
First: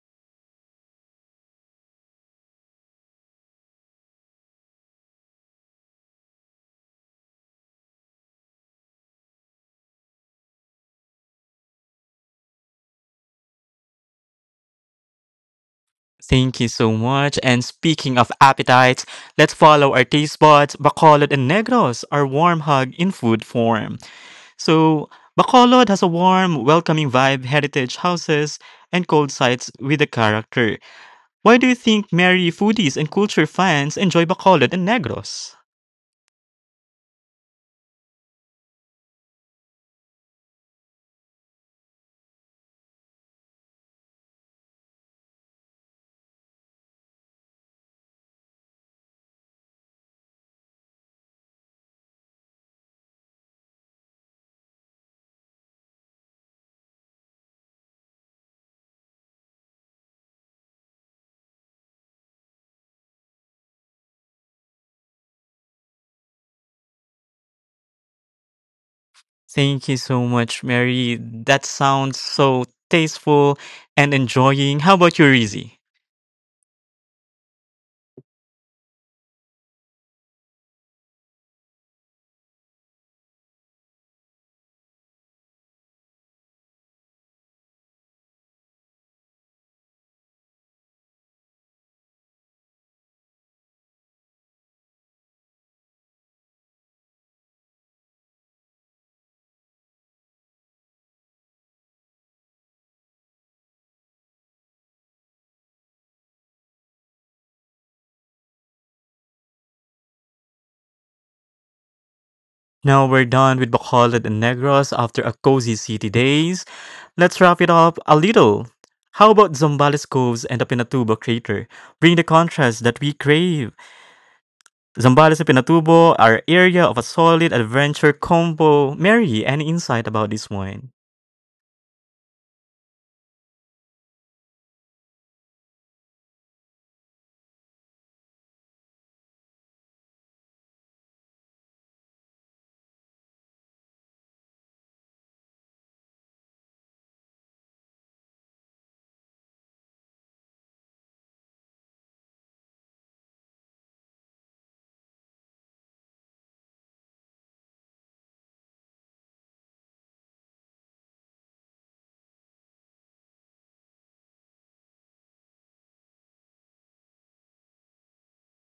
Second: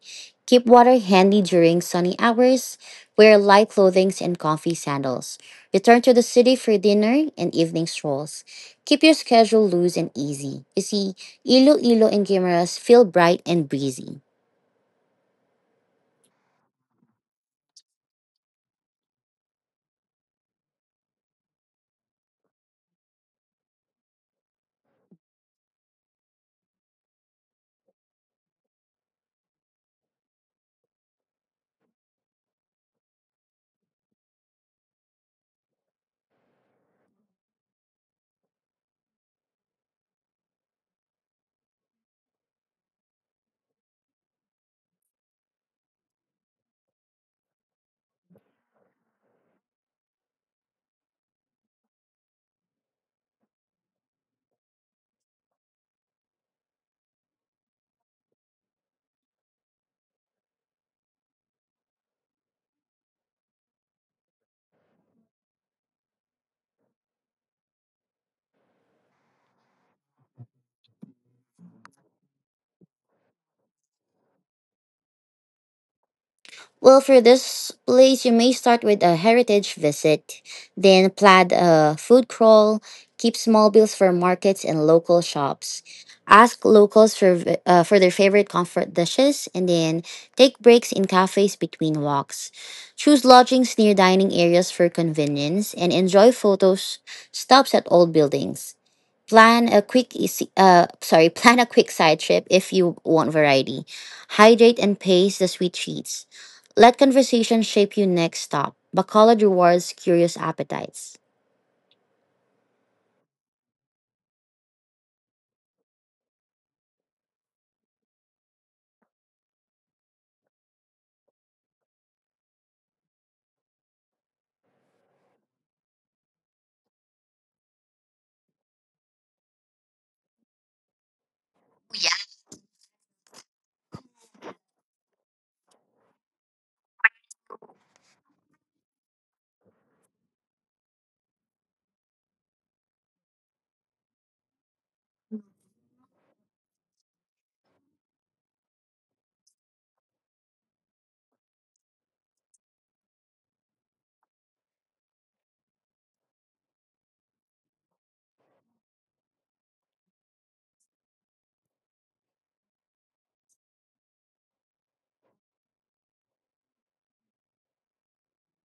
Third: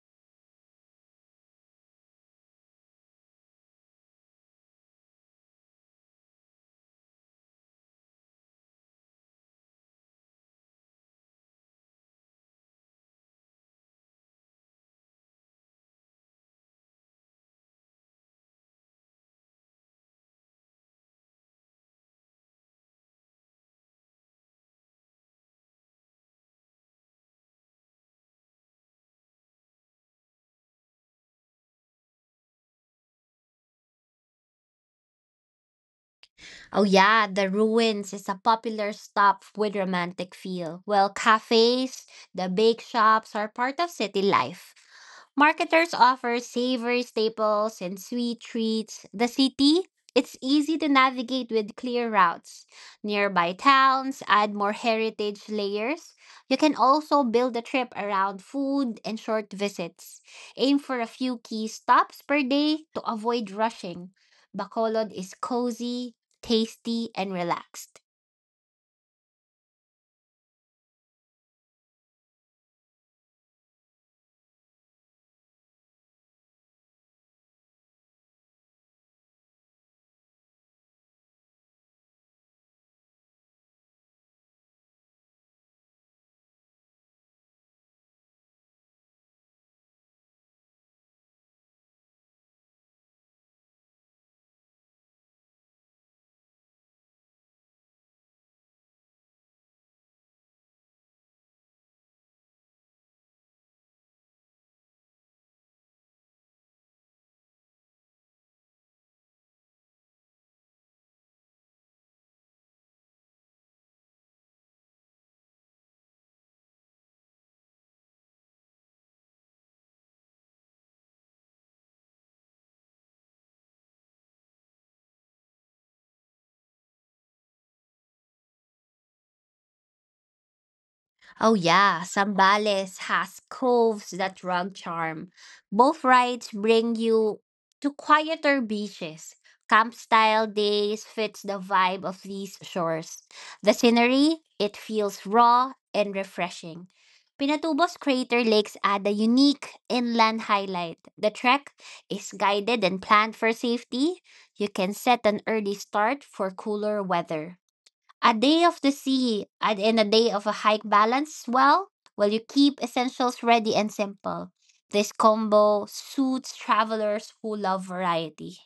Keep water handy during sunny hours. Wear light clothing and comfy sandals. Return to the city for dinner and evening strolls. Keep your schedule loose and easy. You see, Iloilo and Guimaras feel bright and breezy. Thank you so much. And speaking of appetites, let's follow our taste buds. Bacolod and Negros, our warm hug in food form. So, Bacolod has a warm, welcoming vibe, heritage houses, and cold sites with a character. Why do you think Mary foodies and culture fans enjoy Bacolod and Negros? Oh yeah, the ruins is a popular stop with romantic feel. Well, cafes, the bake shops are part of city life. Marketers offer savory staples and sweet treats. The city, it's easy to navigate with clear routes. Nearby towns add more heritage layers. You can also build a trip around food and short visits. Aim for a few key stops per day to avoid rushing. Bacolod is cozy, tasty, and relaxed. Thank you so much, Mary. That sounds so tasteful and enjoying. How about you, Rizzy? Well, for this place, you may start with a heritage visit, then plan a food crawl, keep small bills for markets and local shops, ask locals for their favorite comfort dishes, and then take breaks in cafes between walks. Choose lodgings near dining areas for convenience, and enjoy photos stops at old buildings. Plan a quick side trip if you want variety. Hydrate and pace the sweet treats. Let conversation shape your next stop. Bacolod rewards curious appetites. Now we're done with Bacolod and Negros after a cozy city days. Let's wrap it up a little. How about Zambales Coves and the Pinatubo Crater? Bring the contrast that we crave. Zambales and Pinatubo are area of a solid adventure combo. Mary, any insight about this one? Oh yeah, Sambales has coves that run charm. Both rides bring you to quieter beaches. Camp style days fits the vibe of these shores. The scenery, it feels raw and refreshing. Pinatubo's Crater Lakes add a unique inland highlight. The trek is guided and planned for safety. You can set an early start for cooler weather. A day of the sea and a day of a hike balance well while you keep essentials ready and simple. This combo suits travelers who love variety.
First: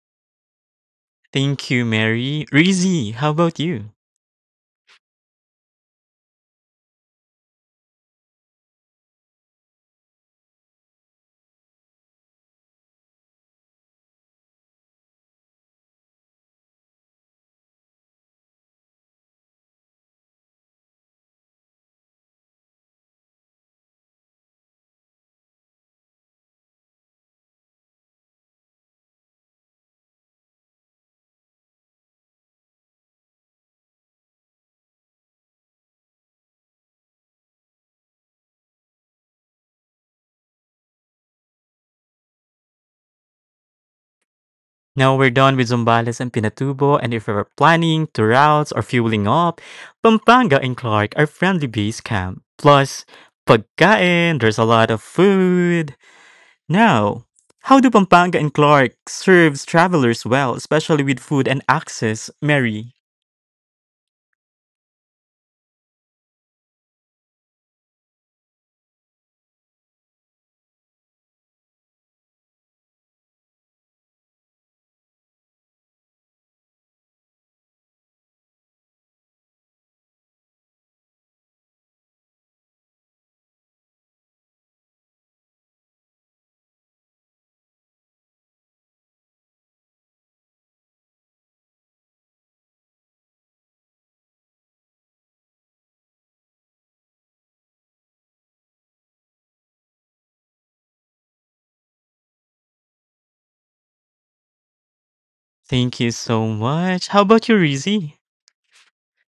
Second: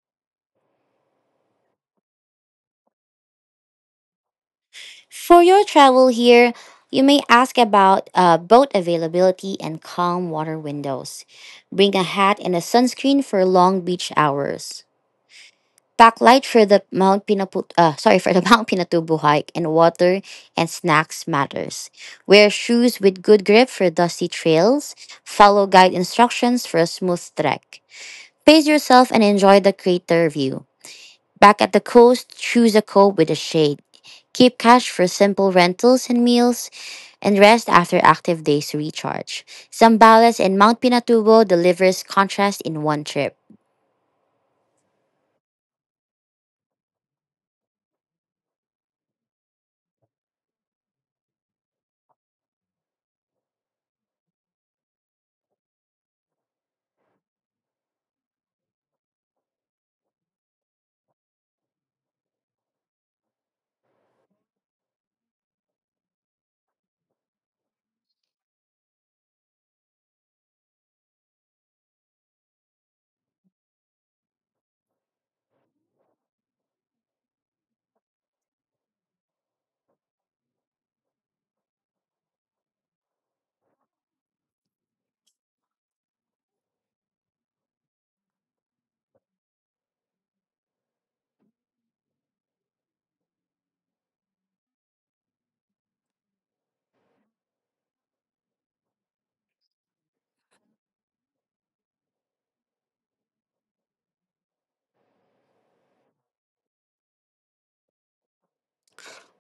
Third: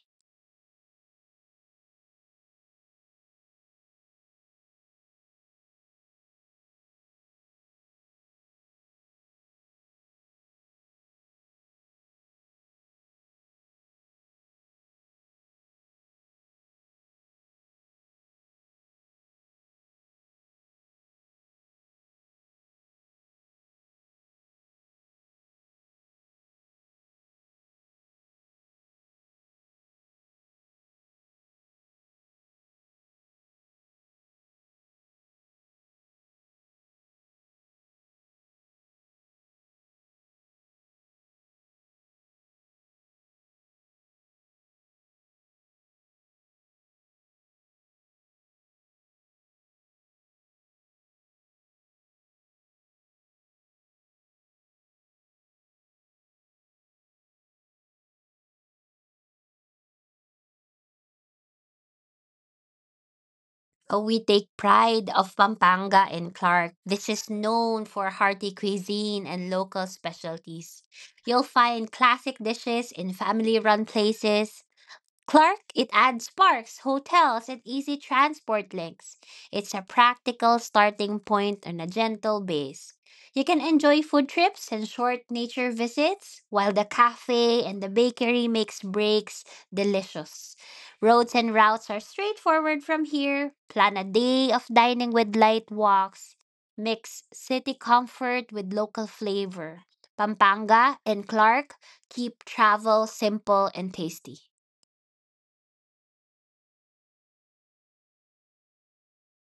Thank you, Mary. Rizzy, how about you? For your travel here, you may ask about boat availability and calm water windows. Bring a hat and a sunscreen for long beach hours. Backlight for the Mount Pinaput sorry for the Mount Pinatubo hike and water and snacks matters. Wear shoes with good grip for dusty trails. Follow guide instructions for a smooth trek. Pace yourself and enjoy the crater view. Back at the coast, choose a cove with a shade. Keep cash for simple rentals and meals and rest after active days to recharge. Zambales and Mount Pinatubo delivers contrast in one trip. Now we're done with Zambales and Pinatubo, and if you're planning to routes or fueling up, Pampanga and Clark are friendly base camp. Plus, pagkain, there's a lot of food. Now, how do Pampanga and Clark serves travelers well, especially with food and access, Mary? We take pride of Pampanga and Clark. This is known for hearty cuisine and local specialties. You'll find classic dishes in family-run places. Clark, it adds parks, hotels, and easy transport links. It's a practical starting point on a gentle base. You can enjoy food trips and short nature visits, while the cafe and the bakery makes breaks delicious. Roads and routes are straightforward from here. Plan a day of dining with light walks. Mix city comfort with local flavor. Pampanga and Clark keep travel simple and tasty. Thank you so much. How about you, Rizzy?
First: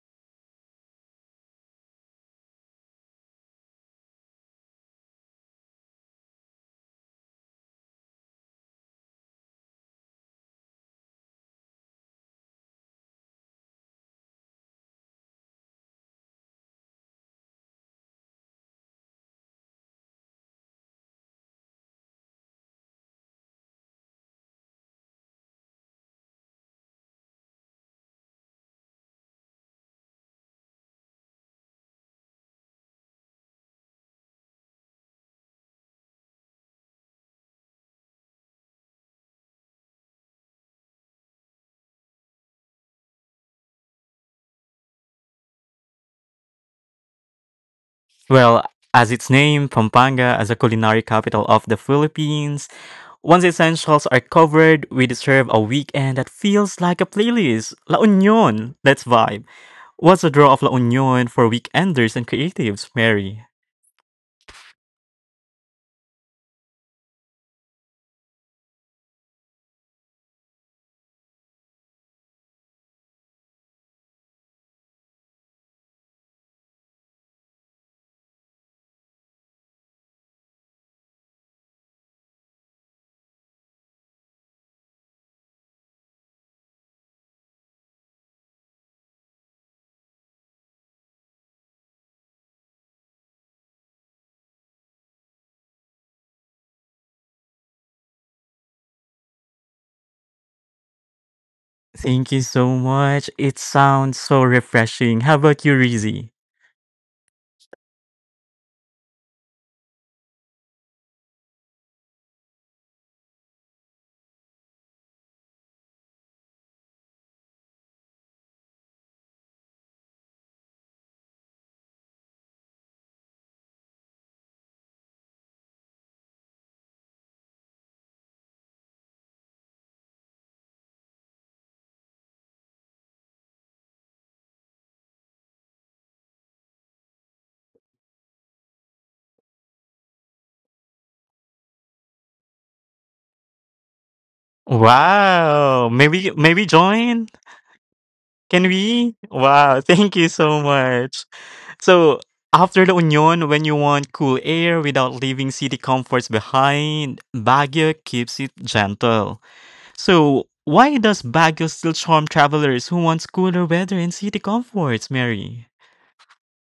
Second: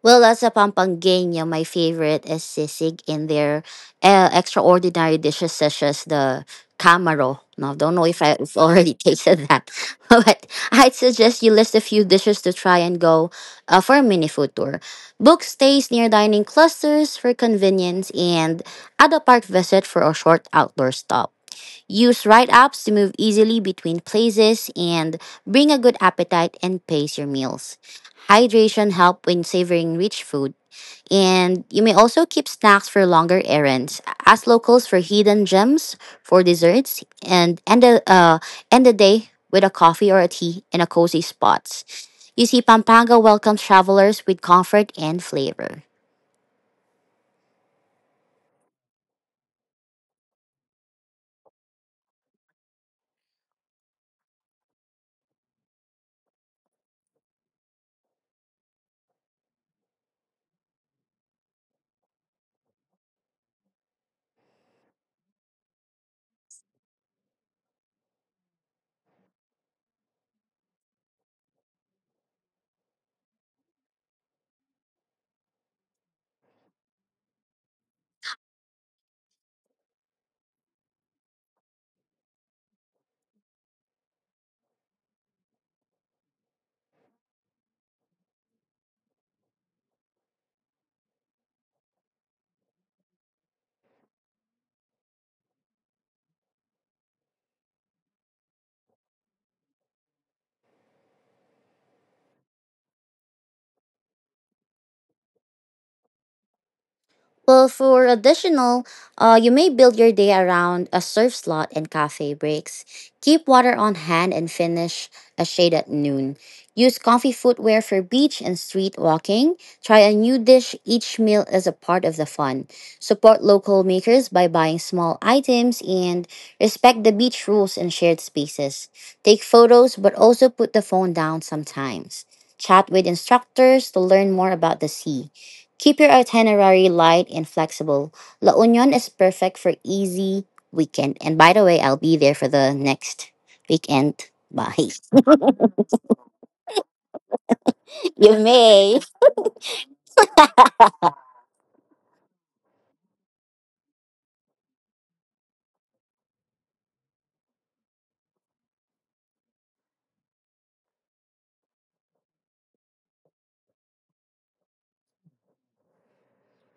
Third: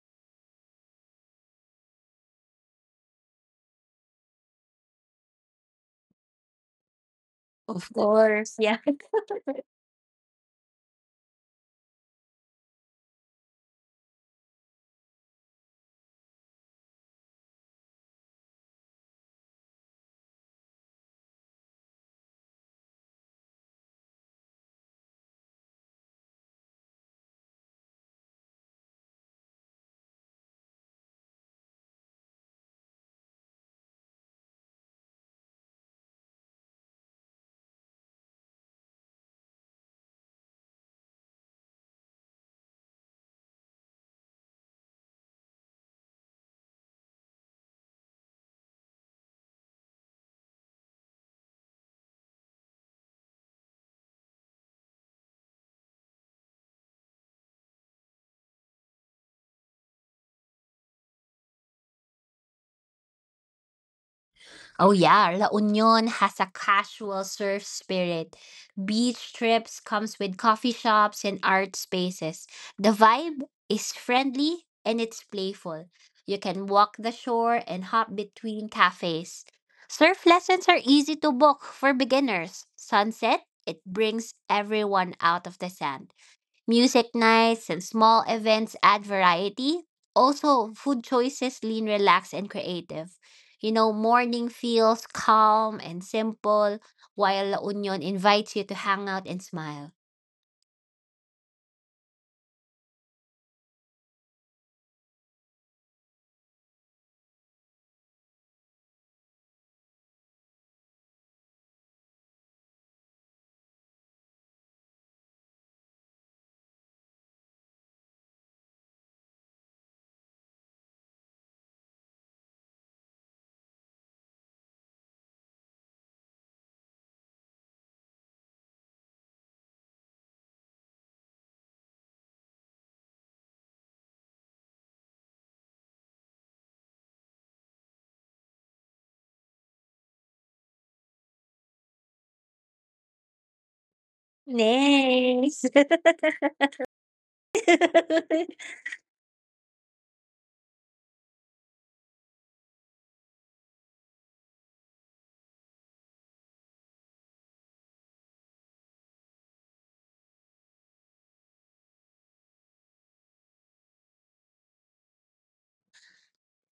Well, as a Pampangania, my favorite is sisig in their extraordinary dishes such as the camaro. Now, Of don't know if I've already tasted that, but I'd suggest you list a few dishes to try and go for a mini food tour. Book stays near dining clusters for convenience and add a park visit for a short outdoor stop. Use ride apps to move easily between places and bring a good appetite and pace your meals. Hydration help when savoring rich food. And you may also keep snacks for longer errands. Ask locals for hidden gems for desserts and end the day with a coffee or a tea in a cozy spot. You see, Pampanga welcomes travelers with comfort and flavor. Well, as its name, Pampanga as a culinary capital of the Philippines, once essentials are covered, we deserve a weekend that feels like a playlist. La Union, let's vibe. What's the draw of La Union for weekenders and creatives, Mary? oh yeah, La Union has a casual surf spirit. Beach trips comes with coffee shops and art spaces. The vibe is friendly and it's playful. You can walk the shore and hop between cafes. Surf lessons are easy to book for beginners. Sunset, it brings everyone out of the sand. Music nights and small events add variety. Also, food choices lean, relaxed, and creative. You know, morning feels calm and simple, while La Union invites you to hang out and smile. Thank you so much. It sounds so refreshing. How about you, Rizzy? Well, for additional, you may build your day around a surf slot and cafe breaks. Keep water on hand and finish a shade at noon. Use comfy footwear for beach and street walking. Try a new dish each meal is a part of the fun. Support local makers by buying small items and respect the beach rules and shared spaces. Take photos but also put the phone down sometimes. Chat with instructors to learn more about the sea. Keep your itinerary light and flexible. La Union is perfect for easy weekend. And by the way, I'll be there for the next weekend. Bye. Nice. Wow. Maybe join? you Can may. we? Wow, thank you so much. So after La Union, when you want cool air without leaving city comforts behind, Baguio keeps it gentle. So, why does Baguio still charm travelers who want cooler weather and city comforts, Mary?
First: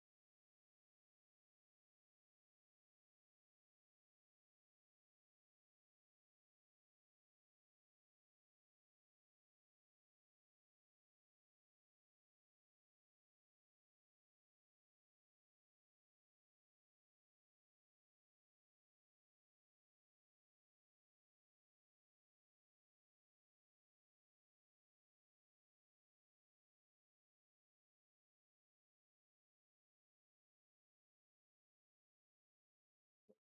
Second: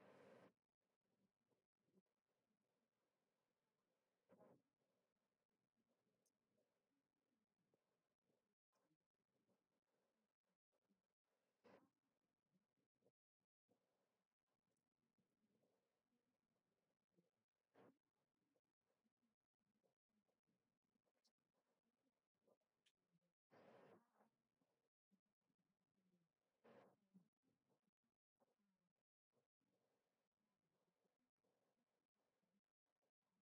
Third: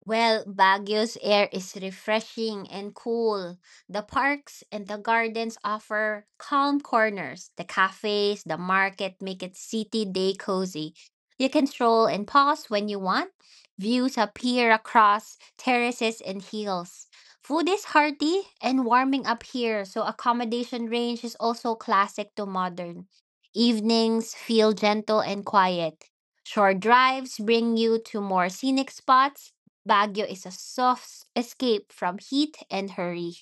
Well, Baguio's air is refreshing and cool. The parks and the gardens offer calm corners. The cafes, the market make it city day cozy. You can stroll and pause when you want. Views appear across terraces and hills. Food is hearty and warming up here, so accommodation range is also classic to modern. Evenings feel gentle and quiet. Short drives bring you to more scenic spots. Baguio is a soft escape from heat and hurry.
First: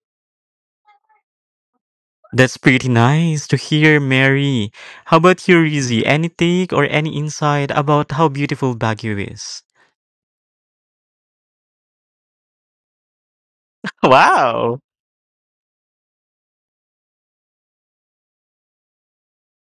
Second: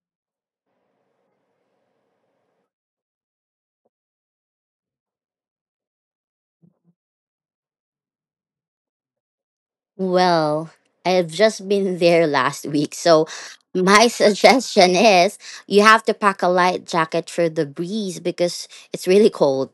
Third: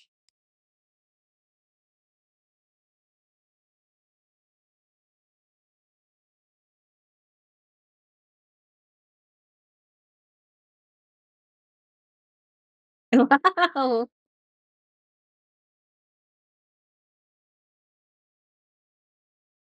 That's pretty nice to hear, Mary. How about you, Rizzy? Any take or any insight about how beautiful Baguio is? Well, I've just been there last week, so Oh, my Wow! suggestion is you have to pack a light jacket for the breeze because it's really cold.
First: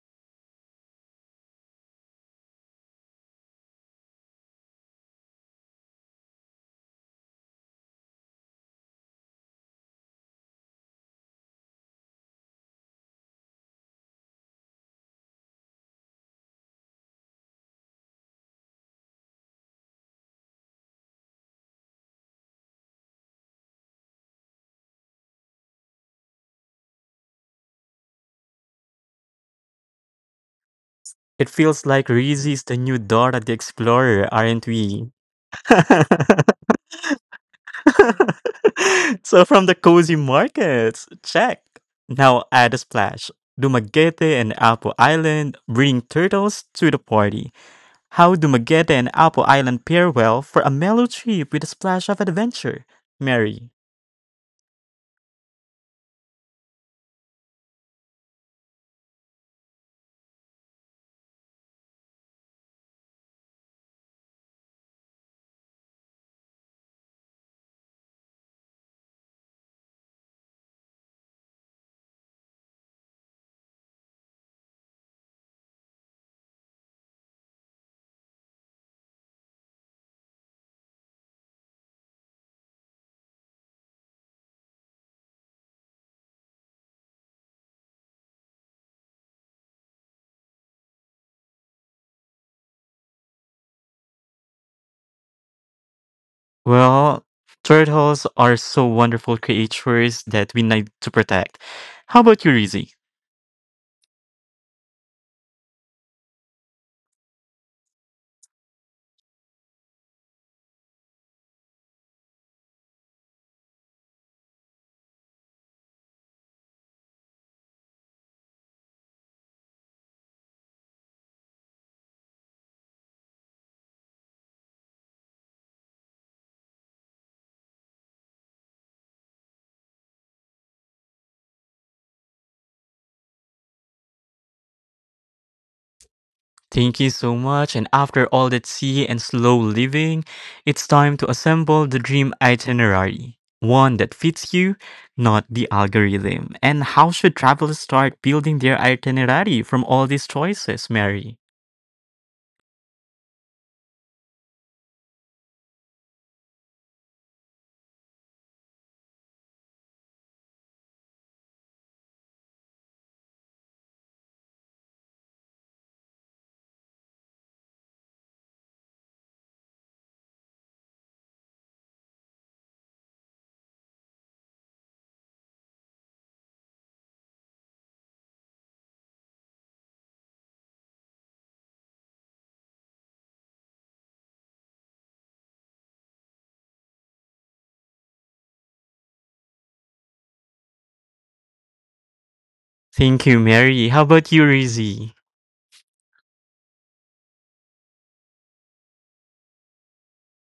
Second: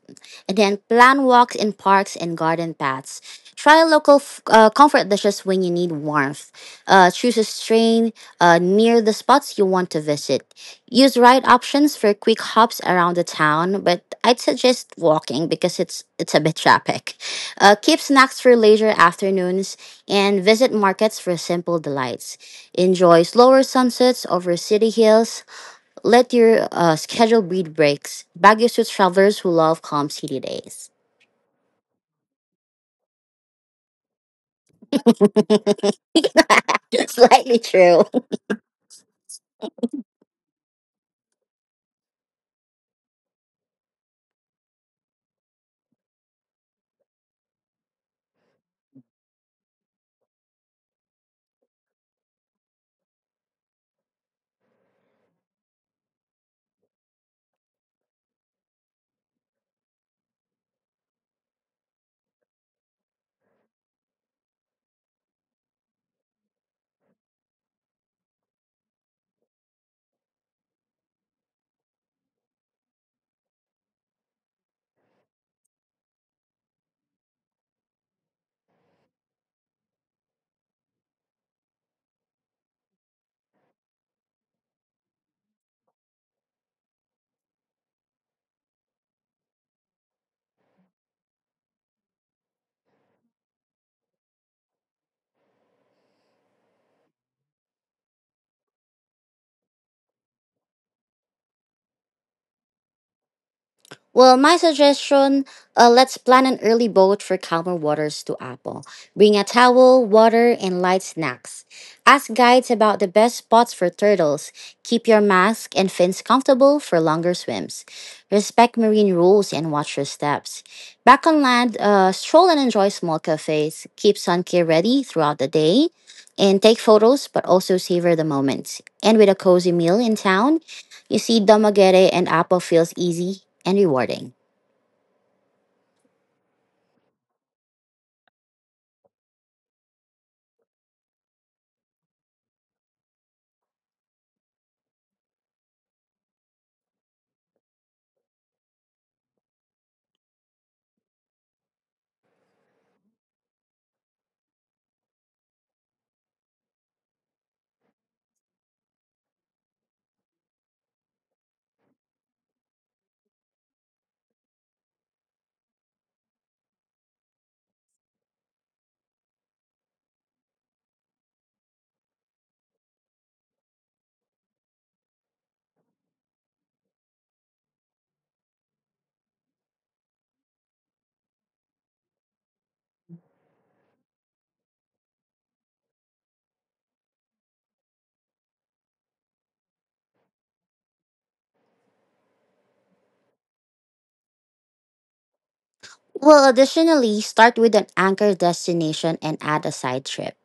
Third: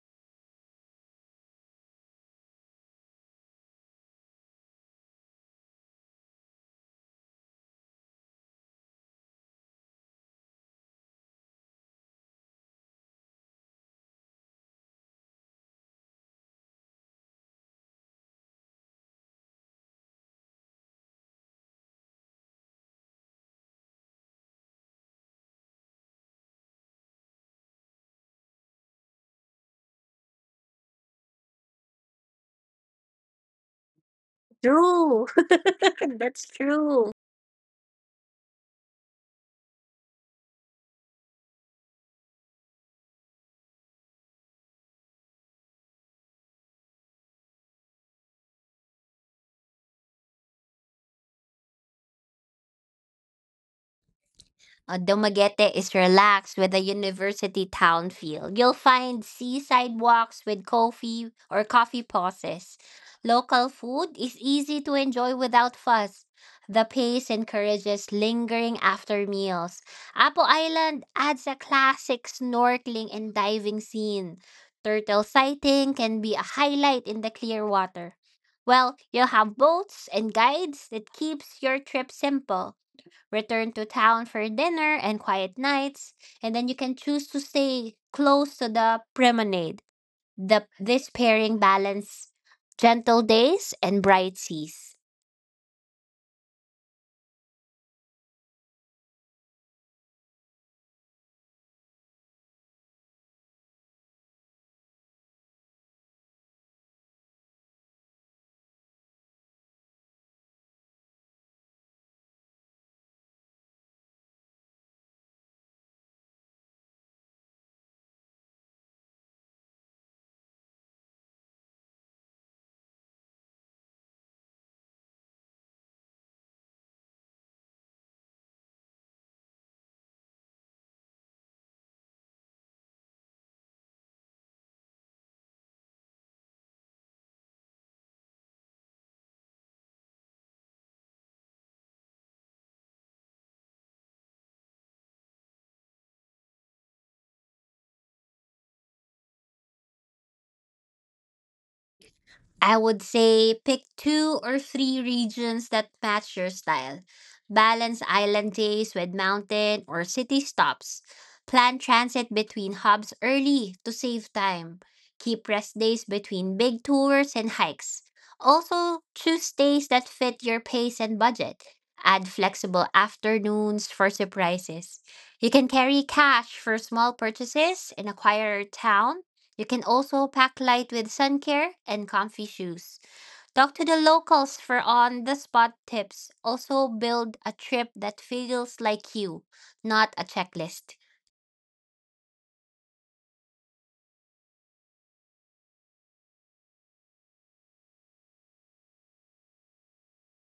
And then plan walks in parks and garden paths. Try comfort dishes when you need warmth. Choose a train near the spots you want to visit. Use ride options for quick hops around the town, but I'd suggest walking because it's a bit traffic. Keep snacks for later afternoons and visit markets for simple delights. Enjoy slower sunsets over city hills. Let your schedule breed breaks. Baguio suits travelers who love calm city days. It feels like Rizzy is the new Dora the Explorer, aren't we? true. Slightly true. So from the cozy markets, check. Now add a splash. Dumaguete and Apo Island bring turtles to the party. How do Magetta and Apple Island pair well for a mellow trip with a splash of adventure? Mary. Dumaguete is relaxed with a university town feel. You'll find seaside walks with coffee pauses. Local food is easy to enjoy without fuss. The pace encourages lingering after meals. Apo Island adds a classic snorkeling and diving scene. Turtle sighting can be a highlight in the clear water. Well, you'll have boats and guides that keeps your trip simple, return to town for dinner and quiet nights, and then you can choose to stay close to the promenade. The this pairing balance gentle days and bright seas. Well, turtles are so wonderful creatures that we need to protect. How about you, Rizzy? Well, my suggestion Let's plan an early boat for calmer waters to Apple. Bring a towel, water, and light snacks. Ask guides about the best spots for turtles. Keep your mask and fins comfortable for longer swims. Respect marine rules and watch your steps. Back on land, stroll and enjoy small cafes. Keep sun care ready throughout the day and take photos, but also savor the moments. And with a cozy meal in town, you see, damagere and apple feels easy and rewarding. Thank you so much. And after all that sea and slow living, it's time to assemble the dream itinerary. One that fits you, not the algorithm. And how should travelers start building their itinerary from all these choices, Mary? I would say pick two or three regions that match your style. Balance island days with mountain or city stops. Plan transit between hubs early to save time. Keep rest days between big tours and hikes. Also, choose days that fit your pace and budget. Add flexible afternoons for surprises. You can carry cash for small purchases in a quieter town, you can also pack light with sun care and comfy shoes. Talk to the locals for on the spot tips. Also, build a trip that feels like you, not a checklist. Thank you, Mary. How about you, Rizzy? Well, additionally, start with an anchor destination and add a side trip.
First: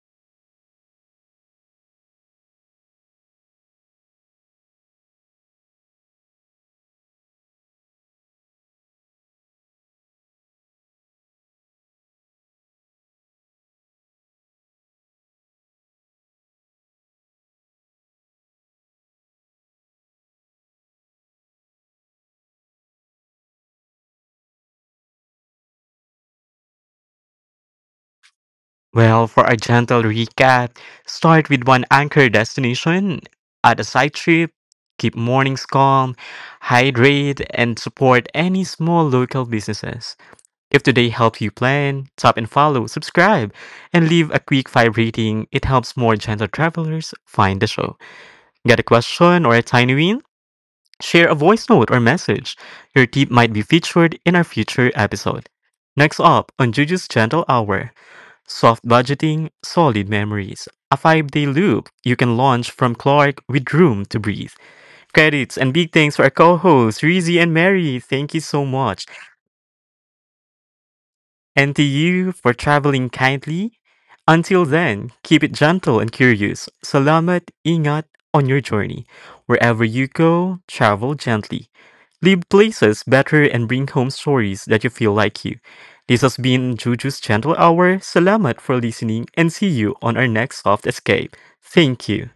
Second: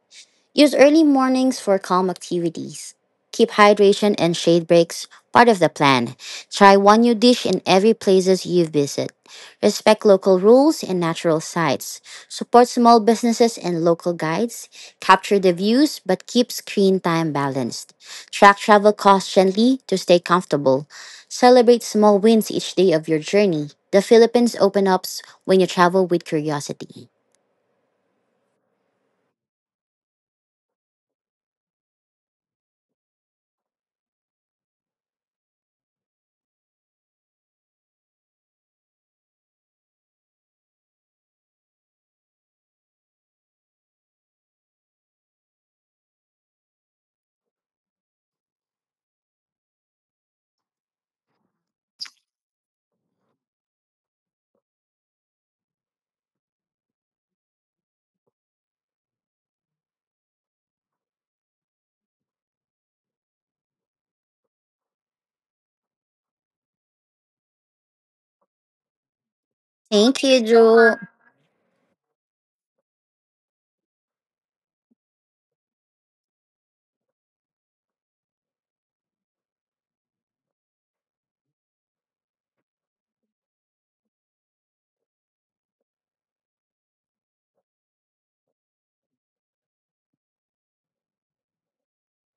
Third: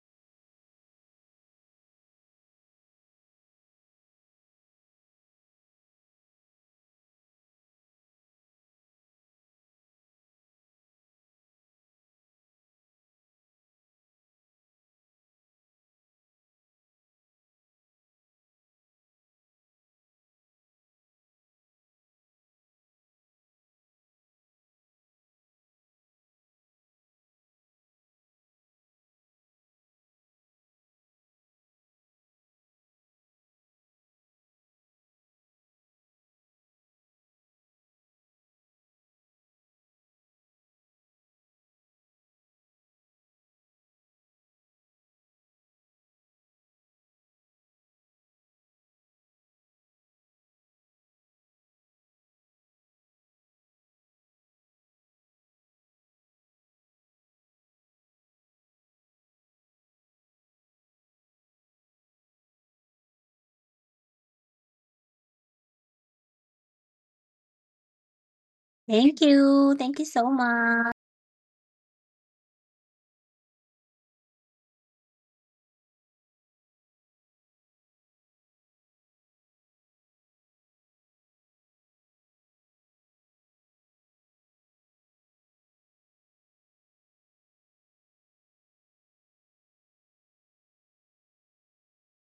Use early mornings for calm activities. Keep hydration and shade breaks part of the plan. Try one new dish in every places you visit. Respect local rules and natural sites. Support small businesses and local guides. Capture the views but keep screen time balanced. Track travel costs gently to stay comfortable. Celebrate small wins each day of your journey. The Philippines open ups when you travel with curiosity. Well, for a gentle recap, start with one anchor destination, add a side trip, keep mornings calm, hydrate, and support any small local businesses. If today helped you plan, tap and follow, subscribe, and leave a quick five rating. It helps more gentle travelers find the show. Got a question or a tiny win? Share a voice note or message. Your tip might be featured in our future episode. Next up on Juju's Gentle Hour, soft budgeting, solid memories. A 5-day loop you can launch from Clark with room to breathe. Credits and big thanks for our co hosts, Rizzy and Mary. Thank you so much. Thank you. Thank you Thank so you, much. Jewel. And to you for traveling kindly. Until then, keep it gentle and curious. Salamat, ingat on your journey. Wherever you go, travel gently. Leave places better and bring home stories that you feel like you. This has been Juju's Gentle Hour. Salamat for listening and see you on our next soft escape. Thank you.